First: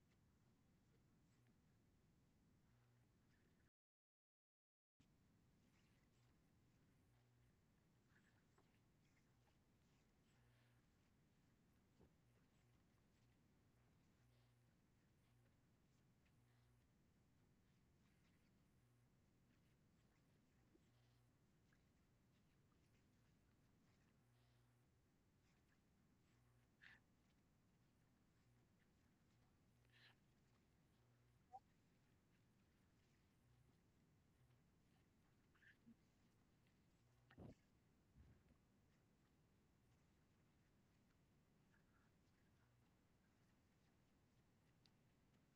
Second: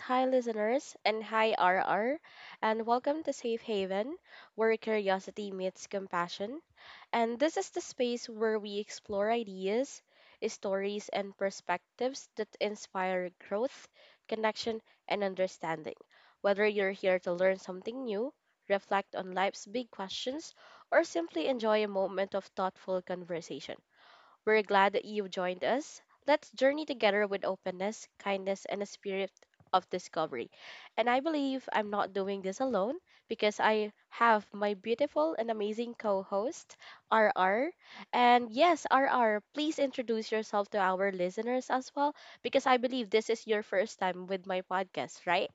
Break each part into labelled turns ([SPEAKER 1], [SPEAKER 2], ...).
[SPEAKER 1] Hi, listeners. And hi, RR. And welcome to Safe Haven, where curiosity meets compassion. And this is the space where we explore ideas, stories, and perspectives that inspire growth, connection, and understanding. Whether you're here to learn something new, reflect on life's big questions, or simply enjoy a moment of thoughtful conversation, we're glad that you've joined us. Let's journey together with openness, kindness, and a spirit of discovery. And I believe I'm not doing this alone because I have my beautiful and amazing co host, RR. And yes, RR, please introduce yourself to our listeners as well because I believe this is your first time with my podcast, right?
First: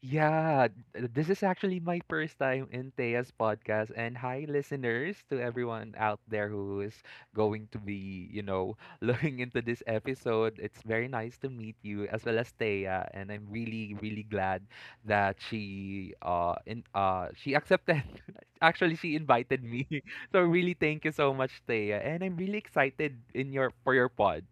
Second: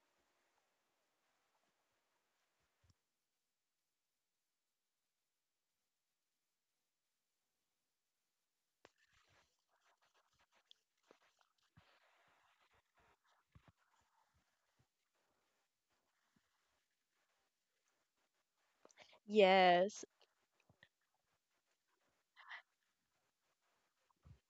[SPEAKER 2] Yeah, this is actually my first time in Thea's podcast. And hi, listeners, to everyone out there who is going to be, looking into this episode. It's very nice to meet you as well as Thea. And I'm really, really glad that she accepted. Actually, she invited me.
[SPEAKER 1] Yes.
[SPEAKER 2] So really thank you so much, Thea. And I'm really excited in your for your pod.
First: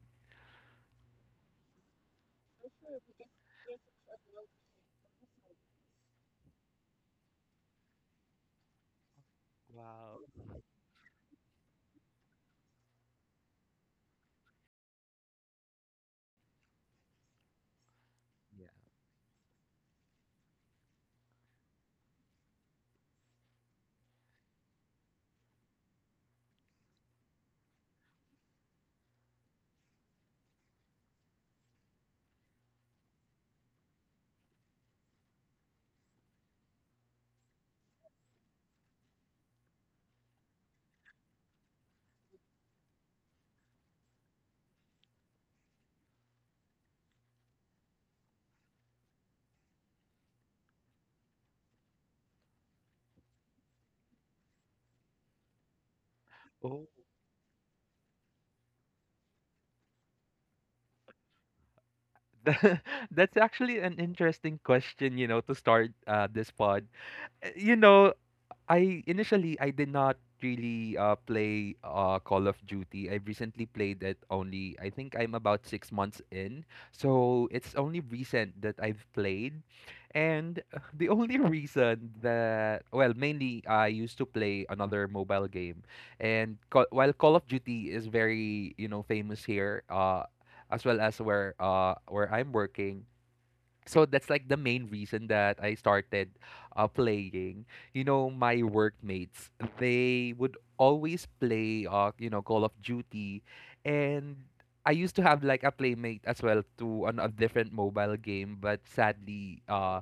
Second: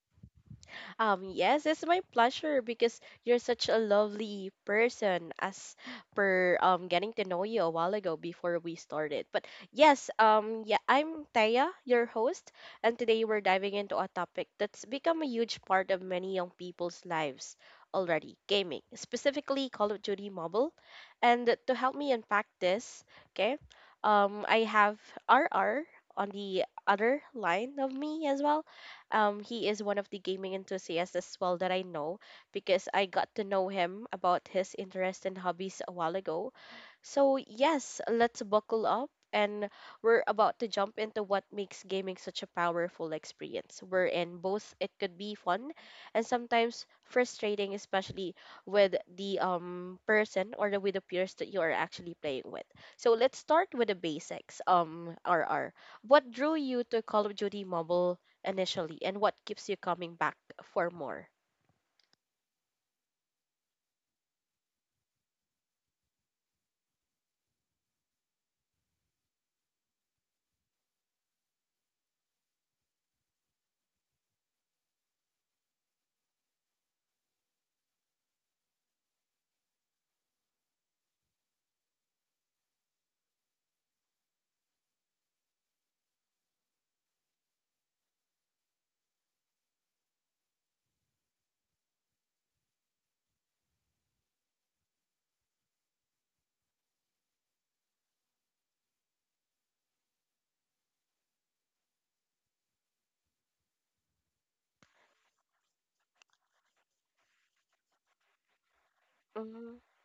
[SPEAKER 1] Yes, it's my pleasure because you're such a lovely person as per getting to know you a while ago before we started. But yes,
[SPEAKER 2] Wow.
[SPEAKER 1] yeah, I'm Taya, your host, and today we're diving into a topic that's become a huge part of many young people's lives already, gaming, specifically Call of Duty Mobile. And to help me unpack this, okay, I have RR on the other line of me as well. He is one of the gaming enthusiasts as well that I know, because I got to know him about his interests and hobbies a while ago. So, yes, let's buckle up and we're about to jump into what makes gaming such a powerful experience. We're in both it could be fun and sometimes frustrating, especially with the person or the with the peers that you are actually playing with. So, let's start with the basics. RR, what drew
[SPEAKER 2] Yeah.
[SPEAKER 1] you to Call of Duty Mobile initially, and what keeps you coming back for more?
[SPEAKER 2] Th- That's actually an interesting question, you know, to start this pod. You know, I initially I did not really play Call of Duty. I recently played it only, I think I'm about 6 months in, so it's only recent that I've played, and the only reason that, well, mainly I used to play another mobile game, and while Call of Duty is very, you know, famous here, as well as where I'm working, so that's like the main reason that I started playing. You know, my workmates, they would always play, you know, Call of Duty. And I used to have like a playmate as well to on a different mobile game, but sadly,
[SPEAKER 1] Mhm.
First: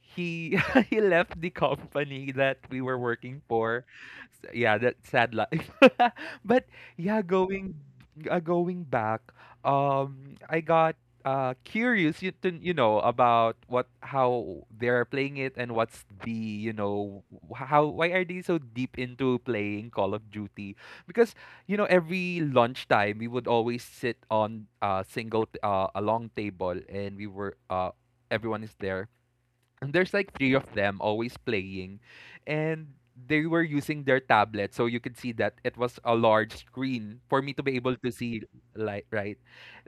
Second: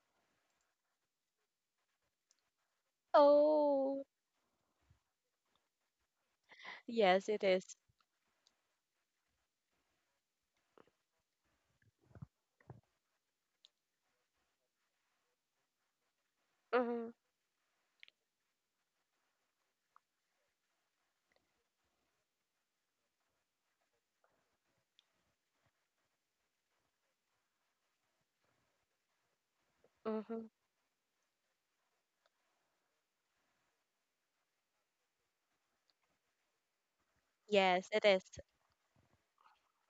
[SPEAKER 2] he he left the company that we were working for.
[SPEAKER 1] Oh,
[SPEAKER 2] Yeah, that sad life. But yeah,
[SPEAKER 1] yes, it is.
[SPEAKER 2] going back, I got curious you know, about what how they're playing it and what's the you
[SPEAKER 1] Mhm,
[SPEAKER 2] know, wh- how why are they so deep into playing Call of Duty, because, you know, every lunchtime we would always sit on a single a long table and we were everyone is there, and there's like
[SPEAKER 1] mhm.
[SPEAKER 2] three of them always playing. And they were using their tablet. So you could see that it was a large screen for me to be
[SPEAKER 1] Yes,
[SPEAKER 2] able
[SPEAKER 1] it
[SPEAKER 2] to
[SPEAKER 1] is.
[SPEAKER 2] see light, right?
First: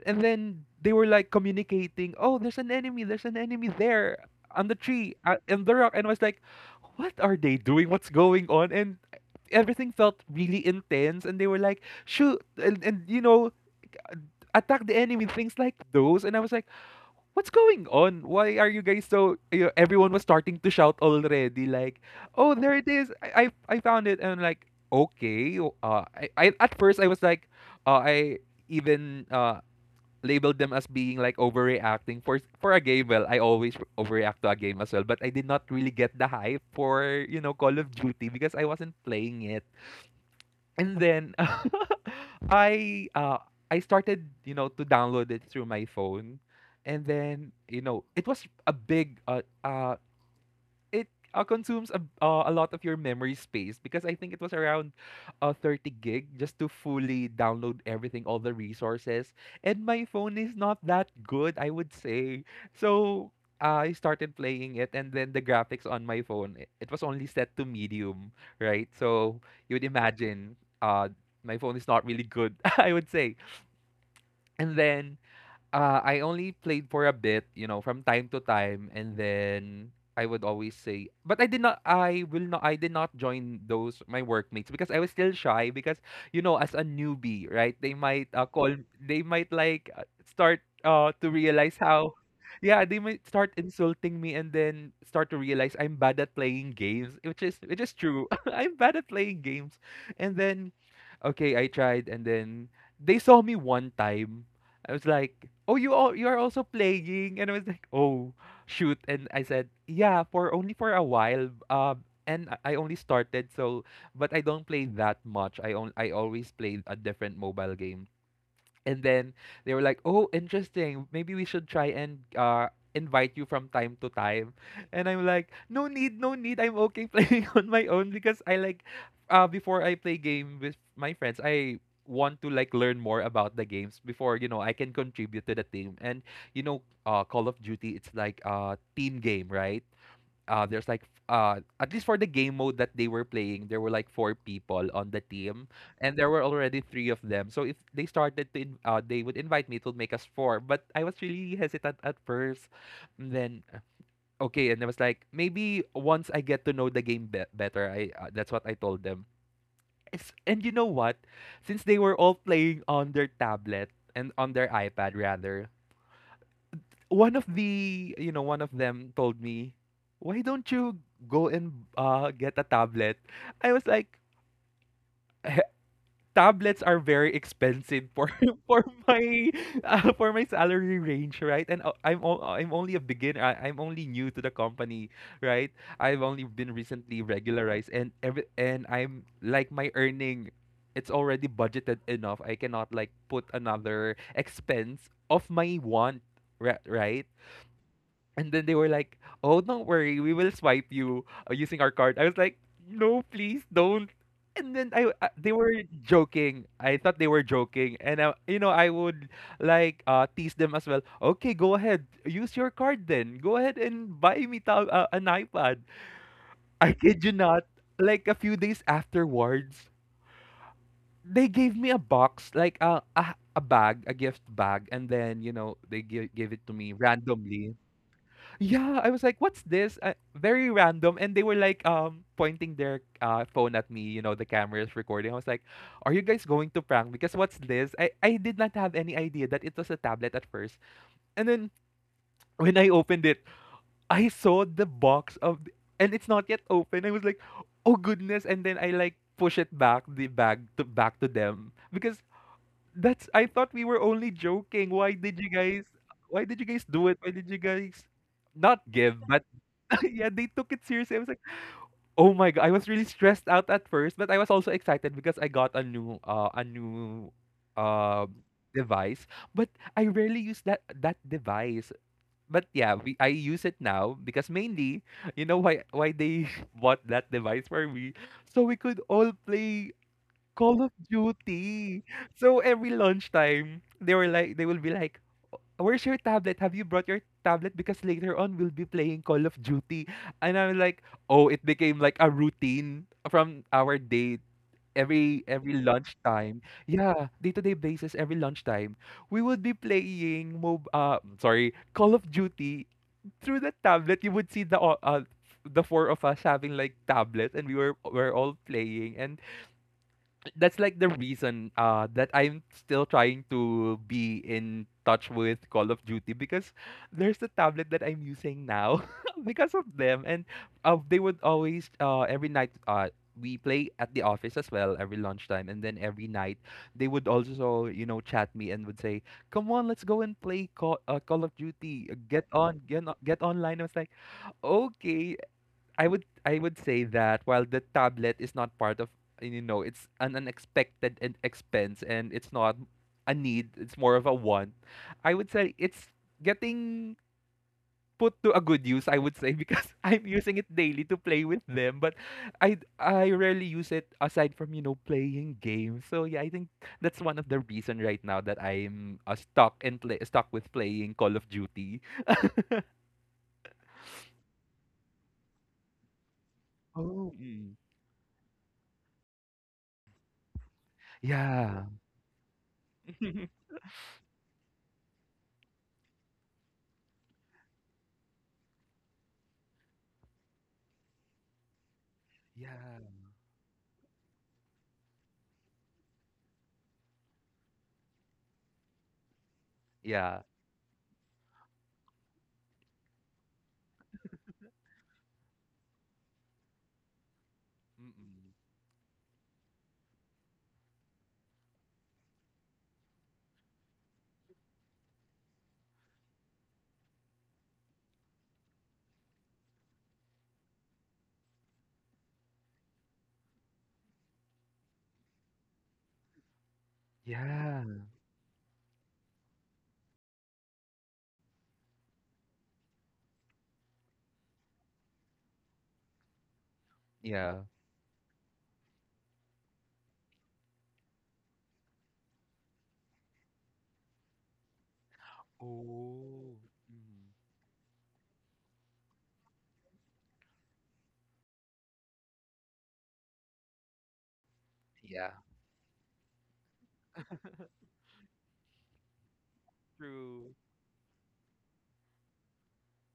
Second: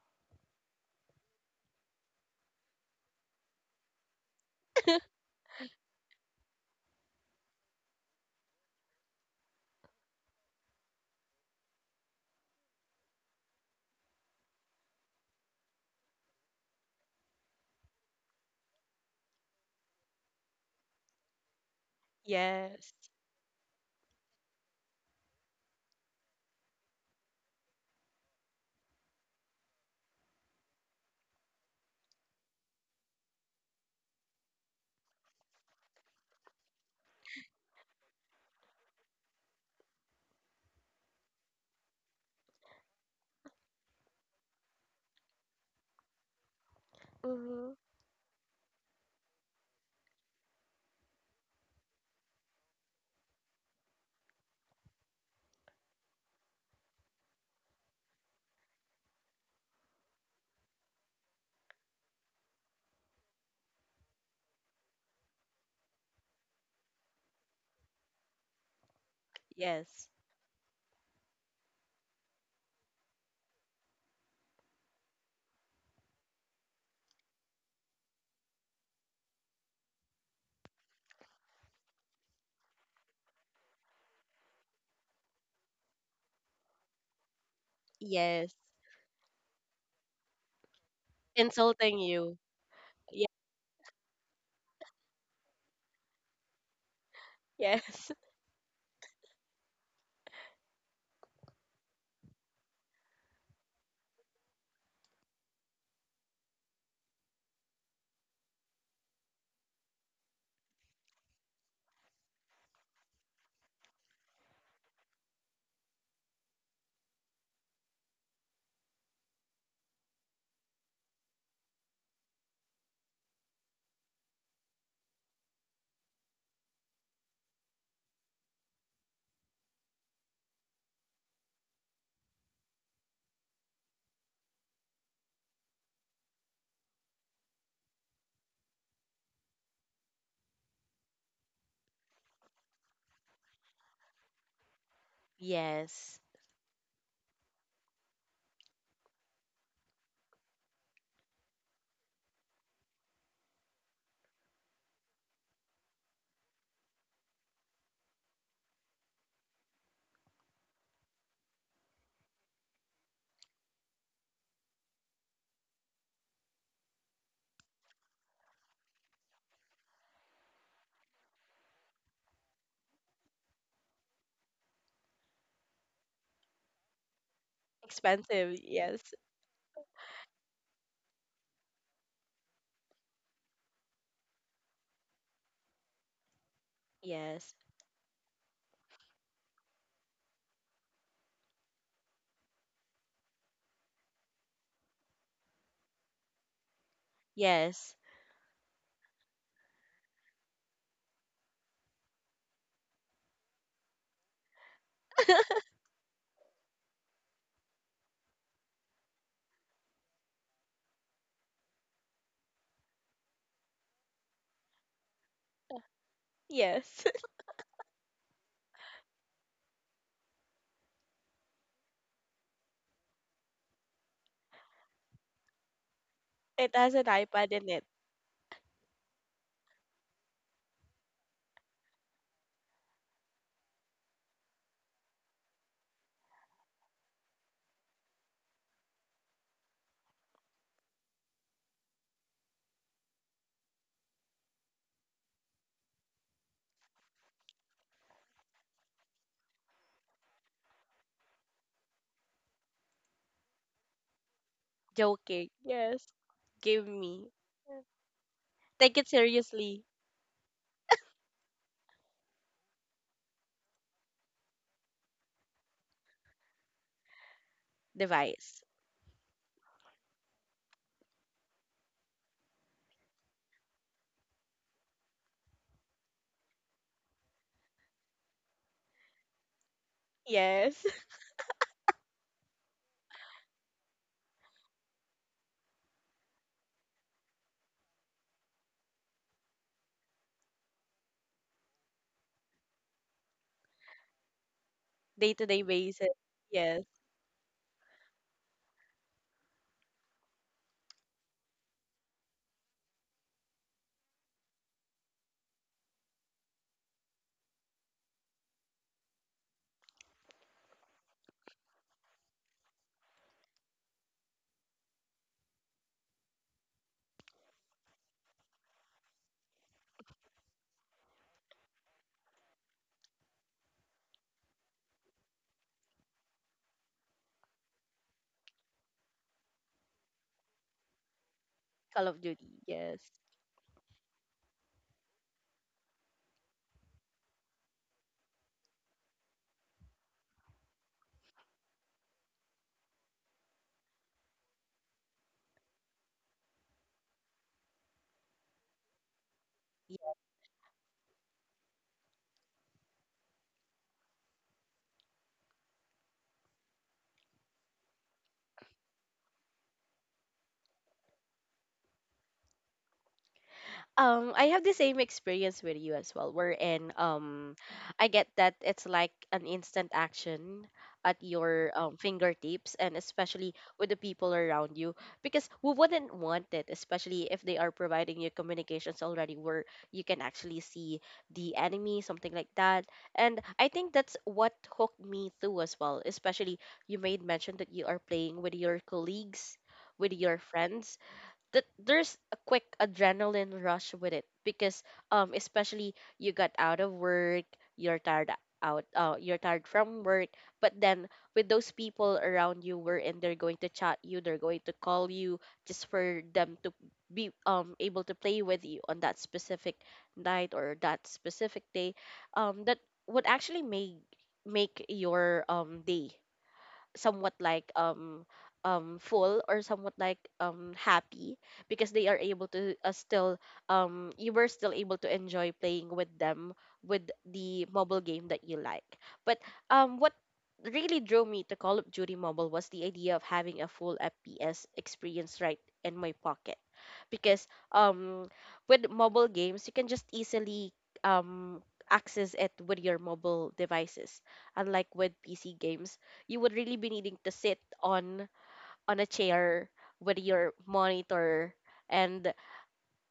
[SPEAKER 2] And then they were like communicating, oh, there's an enemy there on the tree, in the rock. And I was like, what are they doing? What's going on? And everything felt really intense. And they were like, shoot, and you know, attack the enemy, things like those. And I was like, what's going on? Why are you guys so? You know, everyone was starting to shout already. Like, oh, there it
[SPEAKER 1] Yes.
[SPEAKER 2] is. I found it, and I'm like, okay. Uh, I at first I was like, I even labeled them as being like overreacting for a game. Well, I always overreact to a game as well, but I did not really get the hype for, you know, Call of Duty, because I wasn't playing it. And then I uh I started, you know, to download it through my phone. And then,
[SPEAKER 1] Mm-hmm.
[SPEAKER 2] you know, it was a big it consumes a lot of your memory space, because I think it was around 30 gig just to fully download everything, all the resources. And my phone is not that good, I would say. So I started playing it, and then the graphics on my phone, it was only set to medium, right? So you would
[SPEAKER 1] Yes.
[SPEAKER 2] imagine, uh, my phone is not really good, I would say. And then I only played for a bit, you know, from time to time, and then I would always say, but I did not join those my workmates because I was still shy because, you know, as a newbie, right? They might
[SPEAKER 1] Yes.
[SPEAKER 2] they might like start to realize
[SPEAKER 1] Insulting
[SPEAKER 2] how,
[SPEAKER 1] you.
[SPEAKER 2] yeah, they might
[SPEAKER 1] Ye-
[SPEAKER 2] start insulting me and then start to realize I'm bad at playing games, which is
[SPEAKER 1] Yes.
[SPEAKER 2] true. I'm bad at playing games, and then, okay, I tried, and then they saw me one time I was like, "Oh, you all you are also playing," and I was like, "Oh, shoot!" And I said, "Yeah, for only for a while." And I only started, so, but I don't play that much. I always play a different mobile game. And then they were like, "Oh, interesting. Maybe we should try and invite you from time to time." And I'm like, "No need, no need. I'm okay playing on my own, because I like before I play game with my friends, I want to like learn more about the games before, you know, I can contribute to the team. And you know, Call of Duty, it's like a team game, right? There's like at least for the game mode that they were playing, there were like four people on the team, and
[SPEAKER 1] Yes.
[SPEAKER 2] there were already three of them. So if they started to, they would invite me. It would make us four. But I was really hesitant at first. And then okay, and I was like, maybe once I get to know the game better, I that's what I told them. It's, and you know what? Since they were all playing on their tablet and on their iPad rather, one of them told me, why don't you go and get a tablet. I was like, "Eh, tablets are very expensive for
[SPEAKER 1] Expensive.
[SPEAKER 2] for
[SPEAKER 1] Yes.
[SPEAKER 2] my for my salary range, right? And I'm I'm only a beginner. I'm only new to the company, right? I've only been recently
[SPEAKER 1] Yes.
[SPEAKER 2] regularized, and every and I'm like, my earning, it's already budgeted enough, I cannot like put another expense of my want, right?"
[SPEAKER 1] Yes.
[SPEAKER 2] And then they were like, "Oh, don't worry, we will swipe you using our card." I was like, "No, please don't." And then I, they were joking. I thought they were joking, and you know, I would like tease them as well. Okay, go ahead, use your card then. Go ahead and buy me an iPad. I
[SPEAKER 1] Yes.
[SPEAKER 2] kid you not. Like a few days afterwards, they gave me a box, like a bag, a gift bag, and then, you know, they gave it to
[SPEAKER 1] It
[SPEAKER 2] me
[SPEAKER 1] has an iPad in
[SPEAKER 2] randomly.
[SPEAKER 1] it.
[SPEAKER 2] Yeah, I was like, "What's this?" Very random, and they were like, pointing their phone at me. You know, the camera is recording. I was like, "Are you guys going to prank? Because what's this?" I did not have any idea that it was a tablet at first, and then when I opened it, I saw the box of, and it's not yet open. I was like, "Oh goodness!" And then I like push it back the bag to back to them, because that's, I thought we were only joking. Why did you
[SPEAKER 1] Joking.
[SPEAKER 2] guys?
[SPEAKER 1] Yes.
[SPEAKER 2] Why did you guys
[SPEAKER 1] Give
[SPEAKER 2] do it? Why
[SPEAKER 1] me.
[SPEAKER 2] did you
[SPEAKER 1] Yeah.
[SPEAKER 2] guys? Not
[SPEAKER 1] Take it
[SPEAKER 2] give, but
[SPEAKER 1] seriously.
[SPEAKER 2] yeah, they took it seriously. I was like, oh my god, I was really stressed out at first, but I was also excited because I got a new uh
[SPEAKER 1] Device.
[SPEAKER 2] device. But I rarely use that device. But yeah, I use it now because mainly, you know, why they bought that device for me, so we could all play Call
[SPEAKER 1] Yes.
[SPEAKER 2] of Duty. So every lunchtime, they were like, they will be like, where's your tablet? Have you brought your tablet? Because later on we'll be playing Call of Duty. And I'm like, oh, it became like a routine from our date.
[SPEAKER 1] Day to day
[SPEAKER 2] Every
[SPEAKER 1] basis.
[SPEAKER 2] lunchtime,
[SPEAKER 1] Yes.
[SPEAKER 2] yeah, day to day basis. Every lunchtime, we would be playing mob. Sorry, Call of Duty through the tablet. You would see the four of us having like tablets, and we were all playing. And that's like the reason that I'm still trying to be in touch with Call of Duty, because there's the tablet that I'm using now because of them. And they would always every night we play at the office as well every lunchtime, and then every night they would also, you know, chat me and would say, come on, let's go and play Call of Duty.
[SPEAKER 1] Call of
[SPEAKER 2] Get
[SPEAKER 1] Duty.
[SPEAKER 2] on,
[SPEAKER 1] Yes.
[SPEAKER 2] get online. I was like, okay. I would say that while the tablet is not part of, you know, it's an expense and it's not a need, it's more of a want, I would say it's getting put to a good use, I would say, because I'm using it daily to play with them. But I rarely use it aside from, you know, playing games. So yeah, I think that's one of the reason right now that I'm stuck and play stuck with playing Call of Duty.
[SPEAKER 1] I have the same experience with you as well.
[SPEAKER 2] Oh. Mm.
[SPEAKER 1] I get that it's like an instant action at your
[SPEAKER 2] Yeah.
[SPEAKER 1] fingertips, and especially with the people around you, because we wouldn't want it, especially if they are providing you communications already, where you can actually see the enemy, something like
[SPEAKER 2] Yeah,
[SPEAKER 1] that. And I think that's what hooked me too as well. Especially you made mention that you are playing with your colleagues, with your
[SPEAKER 2] yeah.
[SPEAKER 1] friends, that there's a quick adrenaline rush with it because especially you got out of work, you're tired
[SPEAKER 2] Mm-mm.
[SPEAKER 1] out, you're tired from work, but then with those people around you, wherein they're going to chat you, they're going to call you just for them to be able to play with you on that specific night or that specific day, that would actually make your day somewhat like
[SPEAKER 2] Yeah,
[SPEAKER 1] full or somewhat like happy because they are able to still you were still able to enjoy playing with them, with
[SPEAKER 2] yeah.
[SPEAKER 1] the mobile game that you like. But what really drew me to Call of Duty Mobile was the idea of having a full FPS experience right in my pocket,
[SPEAKER 2] Oh, mm.
[SPEAKER 1] because with mobile games you can just easily um access it with your mobile devices, unlike with
[SPEAKER 2] Yeah,
[SPEAKER 1] PC games, you would really be needing to sit on a chair with
[SPEAKER 2] true.
[SPEAKER 1] your monitor, and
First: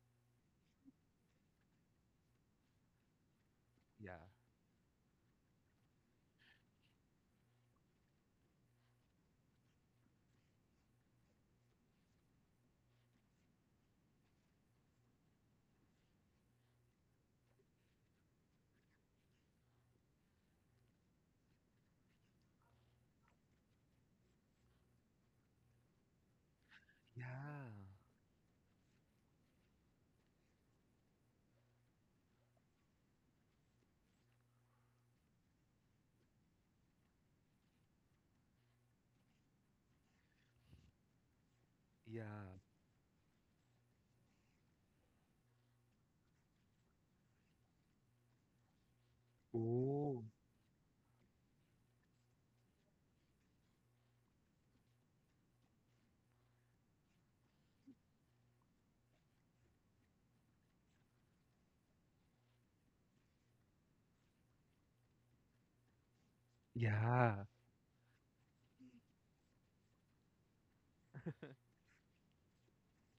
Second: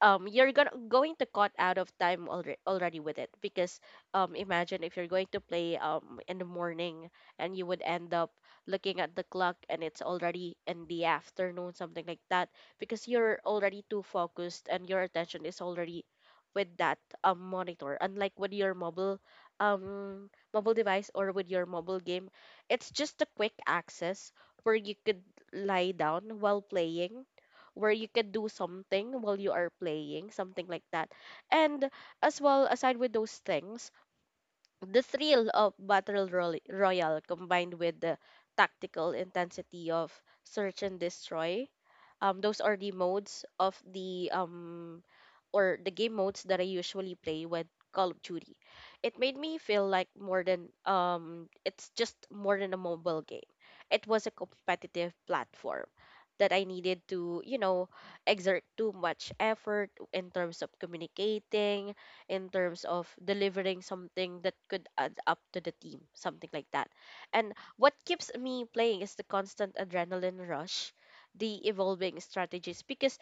[SPEAKER 1] you're gonna going to cut out of time already with it because
[SPEAKER 2] Yeah,
[SPEAKER 1] imagine if you're going to play in the morning, and you would end up looking at the clock and it's already in the afternoon, something like that, because you're already too focused and your attention is already with that monitor, unlike with your mobile, mobile device, or with your mobile game. It's just a quick access where you could lie down while playing,
[SPEAKER 2] yeah,
[SPEAKER 1] where you can do something while you are playing, something like that. And as well, aside with those things, the thrill of Royale combined with the tactical intensity of Search and Destroy,
[SPEAKER 2] yeah.
[SPEAKER 1] those are the modes of the or the game modes that I usually play with Call of Duty. It made me feel like
[SPEAKER 2] Oh.
[SPEAKER 1] more than it's just more than a mobile game. It was a competitive platform that I needed to, you know, exert too much effort in terms of communicating, in terms of delivering something that could add up to the team, something like that.
[SPEAKER 2] Yeah,
[SPEAKER 1] And what keeps me playing is the constant adrenaline rush, the evolving strategies, because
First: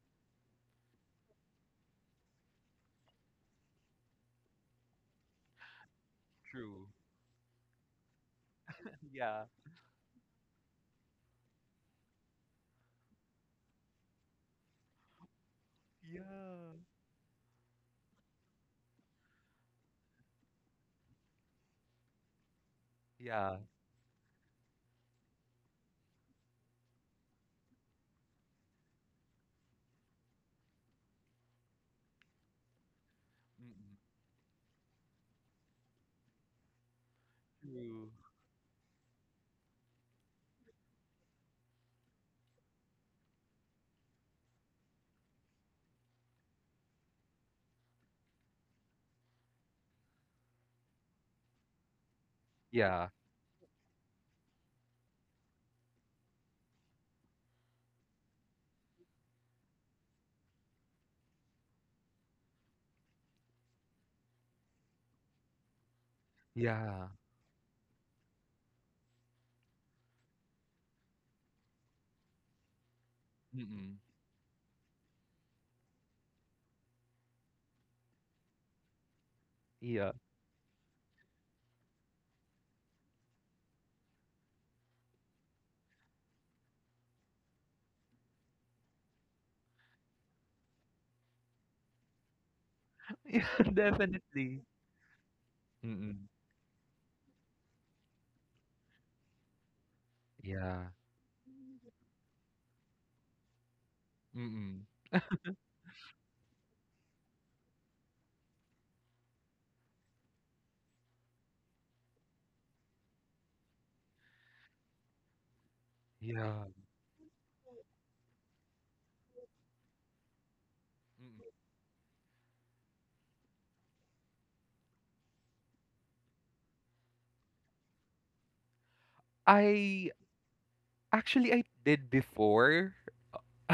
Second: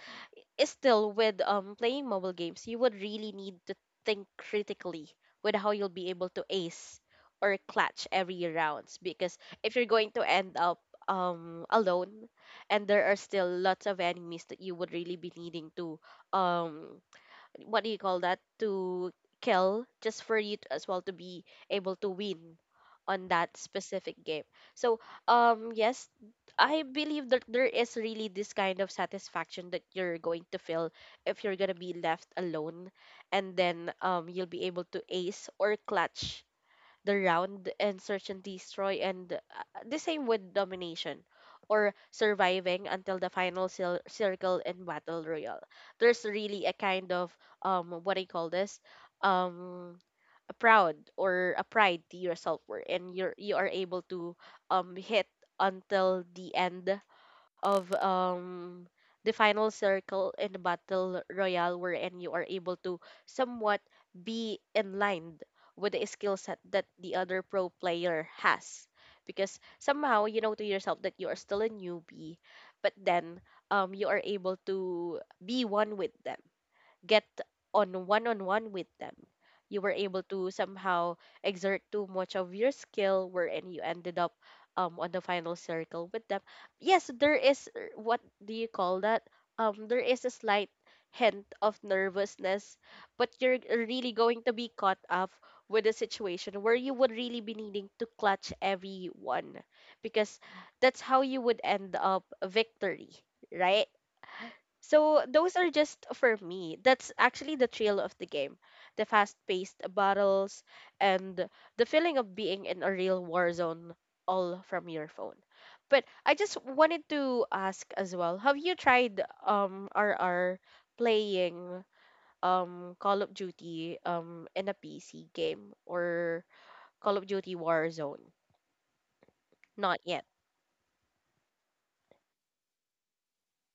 [SPEAKER 1] is still with playing mobile games, you would really need to think critically with how you'll be able to
[SPEAKER 2] true.
[SPEAKER 1] ace or clutch every rounds, because
[SPEAKER 2] Yeah,
[SPEAKER 1] if you're going to end up alone and there are still lots of enemies that you would really be needing to
[SPEAKER 2] yeah,
[SPEAKER 1] um what do you call that, to kill just for you to, as well, to be able to win on that
[SPEAKER 2] yeah,
[SPEAKER 1] specific game. So, yes, I believe that there is really this kind of satisfaction that you're going to feel if you're gonna be left alone, and then
[SPEAKER 2] mm,
[SPEAKER 1] you'll be able to ace or clutch the round and
[SPEAKER 2] true.
[SPEAKER 1] search and destroy, and the same with domination. Or surviving until the circle in battle royale. There's really a kind of what I call this um proud or a pride to yourself, where
[SPEAKER 2] Yeah,
[SPEAKER 1] and you're you are able to hit until the end of the final circle in the battle royale, wherein you are able to somewhat be in line with the skill set that
[SPEAKER 2] yeah,
[SPEAKER 1] the other pro player has, because somehow you know to yourself that you are still a newbie, but then
[SPEAKER 2] Mm,
[SPEAKER 1] you are able to be one with them, get on one with them. You were
[SPEAKER 2] yeah,
[SPEAKER 1] able to somehow exert too much of your skill, wherein you ended up on the final circle with them. Yes, there is what do you call that? There is a slight hint of nervousness, but
[SPEAKER 2] yeah,
[SPEAKER 1] you're really going to
[SPEAKER 2] definitely.
[SPEAKER 1] be caught up with a
[SPEAKER 2] Mm-mm.
[SPEAKER 1] situation where you would really be needing to clutch everyone, because
[SPEAKER 2] Yeah,
[SPEAKER 1] that's how you would end up a victory, right?
[SPEAKER 2] mm,
[SPEAKER 1] So those are just for me. That's actually the thrill of the game. The fast-paced battles and the feeling of being in a real war zone, all from your phone. But I just
[SPEAKER 2] yeah.
[SPEAKER 1] wanted to ask as well, have you tried R R
[SPEAKER 2] mm,
[SPEAKER 1] playing Call of Duty in a PC game or Call of Duty Warzone? Not
[SPEAKER 2] I
[SPEAKER 1] yet.
[SPEAKER 2] actually I did before.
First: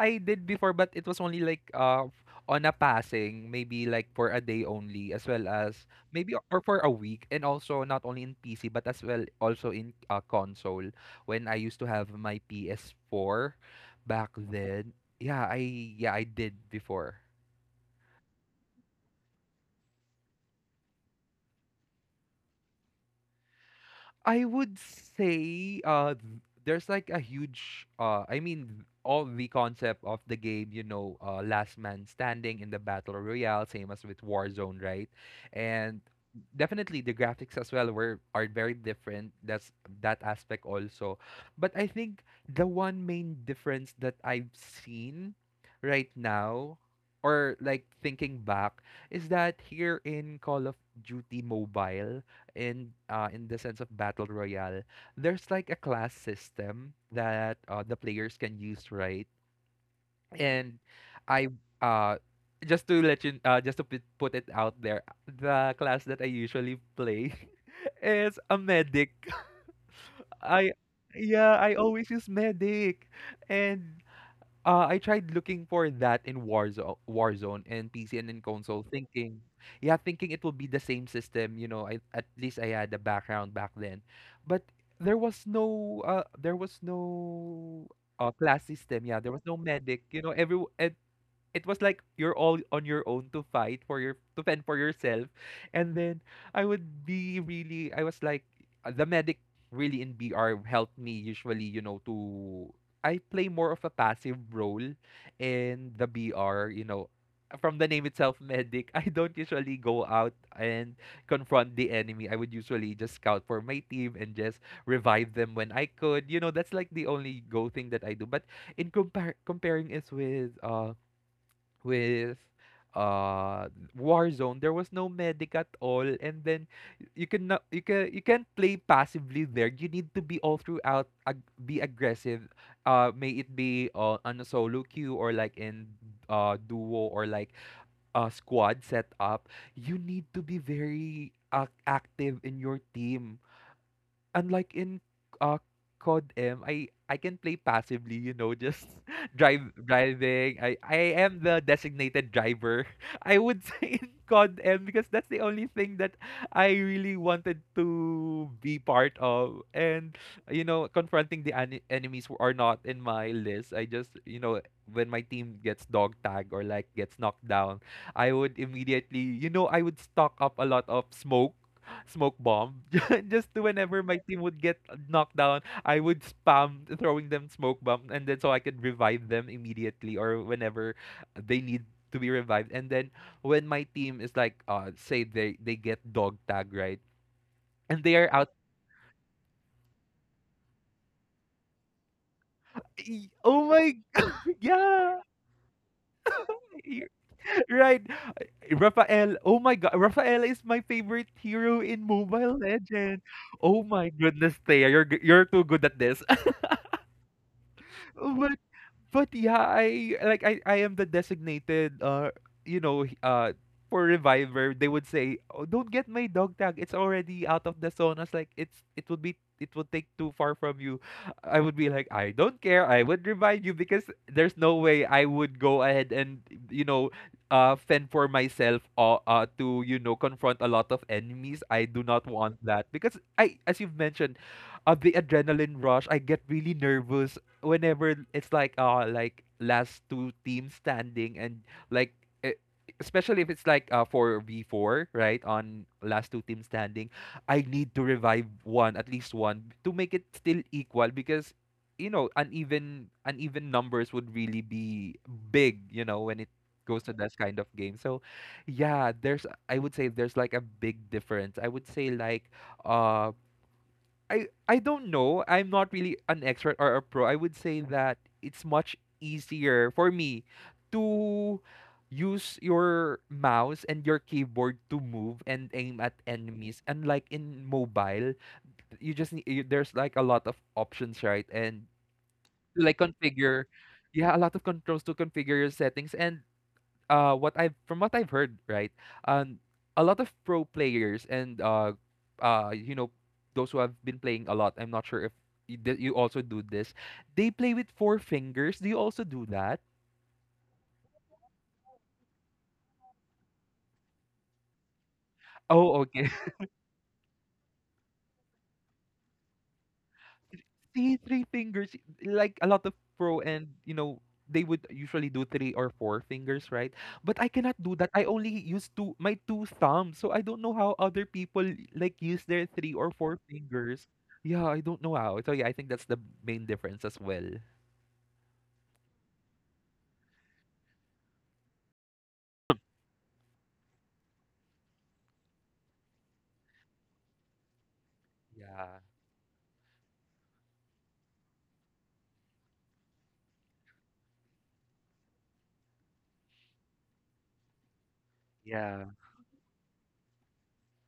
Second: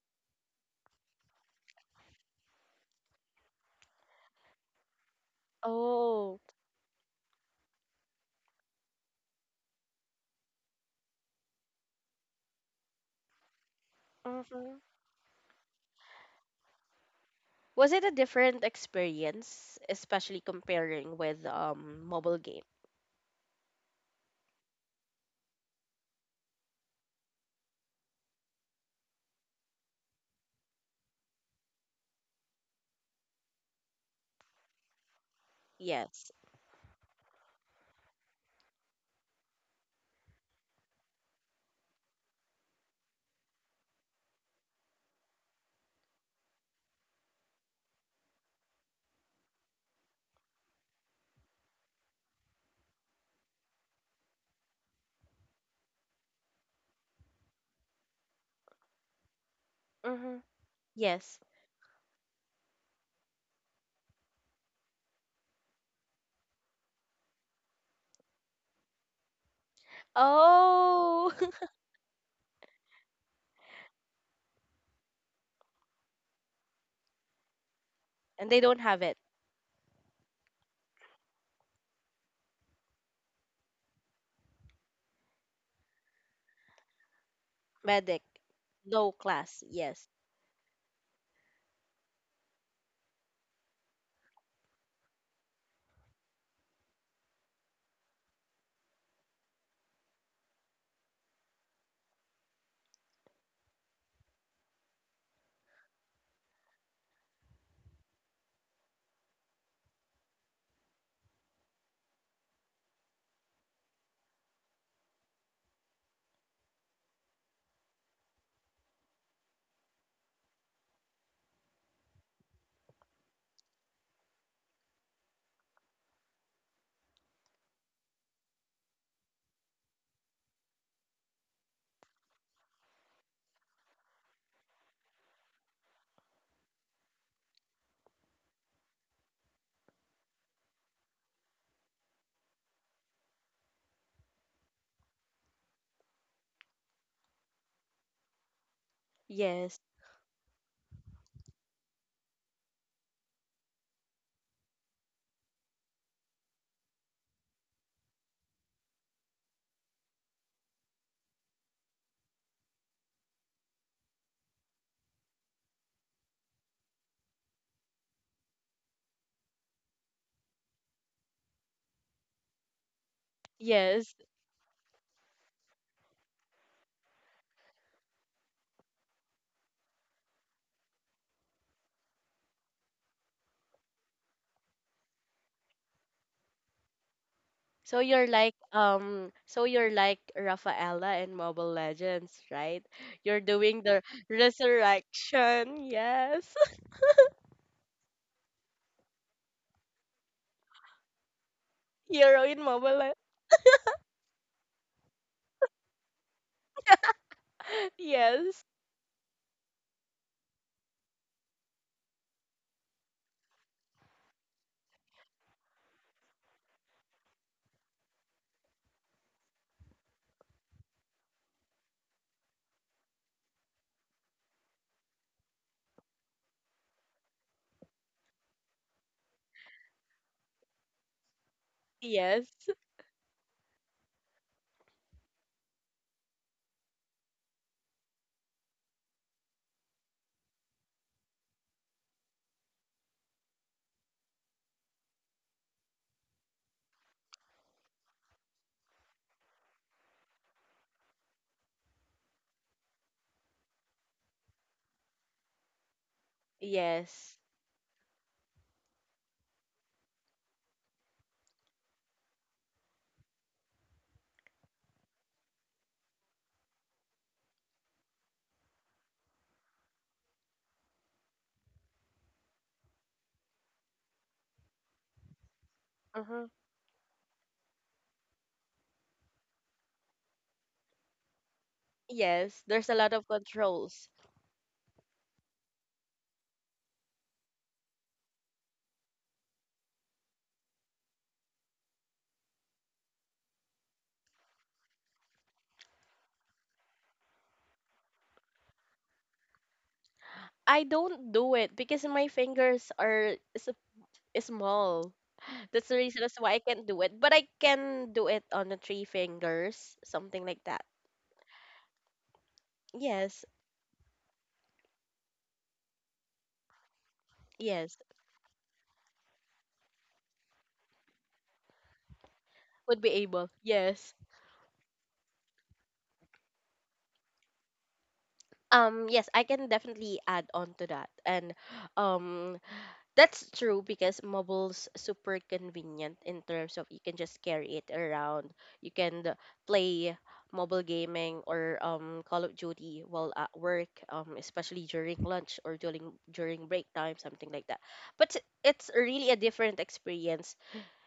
[SPEAKER 2] I did before, but it was only like on a passing, maybe like for a day only, as well as maybe
[SPEAKER 1] Oh.
[SPEAKER 2] or for a week, and also not only in PC but as well also in console. When I used to have my PS4 back then, yeah, I did before.
[SPEAKER 1] Was it a different experience, especially comparing with mobile game?
[SPEAKER 2] I would say there's like a huge I mean all the concept of the game, you know, last man standing in the battle royale, same as with Warzone, right? And
[SPEAKER 1] Yes.
[SPEAKER 2] definitely the graphics as well were are very different. That's that aspect also. But I think the one main difference that I've seen right now or like thinking back is that here in Call of Duty Mobile in in the sense of battle royale, there's like a class system that the players can use, right?
[SPEAKER 1] Mm-hmm.
[SPEAKER 2] And
[SPEAKER 1] Yes.
[SPEAKER 2] I uh just to let you just to put it out there, the class that I usually play is a medic. I
[SPEAKER 1] Oh,
[SPEAKER 2] yeah, I always use medic, and I tried looking for that in Warzone and PC and in
[SPEAKER 1] and they don't
[SPEAKER 2] console,
[SPEAKER 1] have it.
[SPEAKER 2] thinking, yeah, thinking it will be the same system. You know, I, at least I had a background back then, but there was no
[SPEAKER 1] Medic,
[SPEAKER 2] class system.
[SPEAKER 1] no
[SPEAKER 2] Yeah, there was no
[SPEAKER 1] class.
[SPEAKER 2] medic.
[SPEAKER 1] Yes.
[SPEAKER 2] You know, every and it was like you're all on your own to fight for your to fend for yourself, and then I would be really I was like the medic really in BR helped me usually, you know. To I play more of a passive role in the BR, you know. From the name itself, medic, I don't usually go out and confront the enemy. I would usually just scout for my team and just revive them when I could, you know. That's like the only go thing that I do. But in comparing is with with war zone there was no medic at all. And then you can not you can, you can't play passively there. You need to be all throughout be aggressive, may it be on a solo queue or like in duo or like a squad setup. You need to be very ac active in your team, unlike in uh COD M, I can play passively, you know, just drive
[SPEAKER 1] Yes.
[SPEAKER 2] driving. I am the designated driver. I would say in COD M because that's the only thing that I really wanted to be part of. And you know, confronting the enemies who are not in my list. I just, you know, when my team gets dog tagged or like gets knocked down, I would immediately, you know, I would stock up a lot of smoke bomb. Just to, whenever
[SPEAKER 1] Yes.
[SPEAKER 2] my team would get knocked down, I would spam throwing them smoke bomb, and then so I could revive them immediately or whenever they need to be revived. And then when my team is like, say they get dog tag, right, and they are out.
[SPEAKER 1] So you're like Rafaela in Mobile Legends, right? You're
[SPEAKER 2] Oh
[SPEAKER 1] doing
[SPEAKER 2] my,
[SPEAKER 1] the
[SPEAKER 2] yeah,
[SPEAKER 1] resurrection. Yes.
[SPEAKER 2] y- right. Rafael, oh my god, Rafael is my favorite hero in
[SPEAKER 1] Hero
[SPEAKER 2] Mobile
[SPEAKER 1] in Mobile. Le-
[SPEAKER 2] Legends. Oh my goodness, Thea, you're too good at this.
[SPEAKER 1] Yes.
[SPEAKER 2] But yeah, I like I am the designated you know h- uh for reviver. They would say, "Oh, don't get my dog tag. It's already out of the zone." I was like, "It's it would be it would take too far from you." I would be like, "I don't care. I would revive you because there's no way I would go ahead and you know fend for myself or to you know confront a lot of enemies. I do not want
[SPEAKER 1] Yes.
[SPEAKER 2] that because I, as you've mentioned, the adrenaline rush, I get really nervous whenever it's like last two teams standing, and like e- especially if it's like 4v4, right, on last two teams standing, I need to revive one, at least one, to make it still equal, because you know, uneven numbers would really be big, you know, when it goes to this
[SPEAKER 1] Yes.
[SPEAKER 2] kind of game. So yeah, there's, I would say there's like a big difference. I would say like uh I don't know. I'm not really an expert or a pro. I would say that it's much easier for me to use your mouse and your keyboard to move and aim at
[SPEAKER 1] Uh-huh.
[SPEAKER 2] enemies. Unlike in mobile, you just need, there's like a lot of options, right? And
[SPEAKER 1] Yes,
[SPEAKER 2] to
[SPEAKER 1] there's a
[SPEAKER 2] like
[SPEAKER 1] lot of
[SPEAKER 2] configure,
[SPEAKER 1] controls.
[SPEAKER 2] yeah, a lot of controls to configure your settings. And what I've from what I've heard, right? Um a lot of pro players and you know, those who have been playing a lot. I'm not sure if you also do this. They play with four fingers. Do you also do that?
[SPEAKER 1] I don't do it because my fingers are s- small. That's the
[SPEAKER 2] Oh,
[SPEAKER 1] reason
[SPEAKER 2] okay.
[SPEAKER 1] as why I can't do it. But I can do it on the three fingers, something like that.
[SPEAKER 2] See, three fingers. Like a lot of pro
[SPEAKER 1] Yes,
[SPEAKER 2] and you know, they would usually do three or four fingers, right? But I cannot do
[SPEAKER 1] yes,
[SPEAKER 2] that. I only use two, my two thumbs. So I don't know how other people like use their three
[SPEAKER 1] would be
[SPEAKER 2] or four
[SPEAKER 1] able.
[SPEAKER 2] fingers.
[SPEAKER 1] Yes.
[SPEAKER 2] Yeah, I don't know how. So yeah, I think that's the main difference as well.
[SPEAKER 1] Yes, I can definitely add on to that. And um that's true because mobile's super convenient in terms of you can just carry it around. You
[SPEAKER 2] Yeah.
[SPEAKER 1] can play mobile gaming or Call of Duty while at work, especially during lunch or during break time, something like that. But it's
[SPEAKER 2] Yeah.
[SPEAKER 1] really a different experience,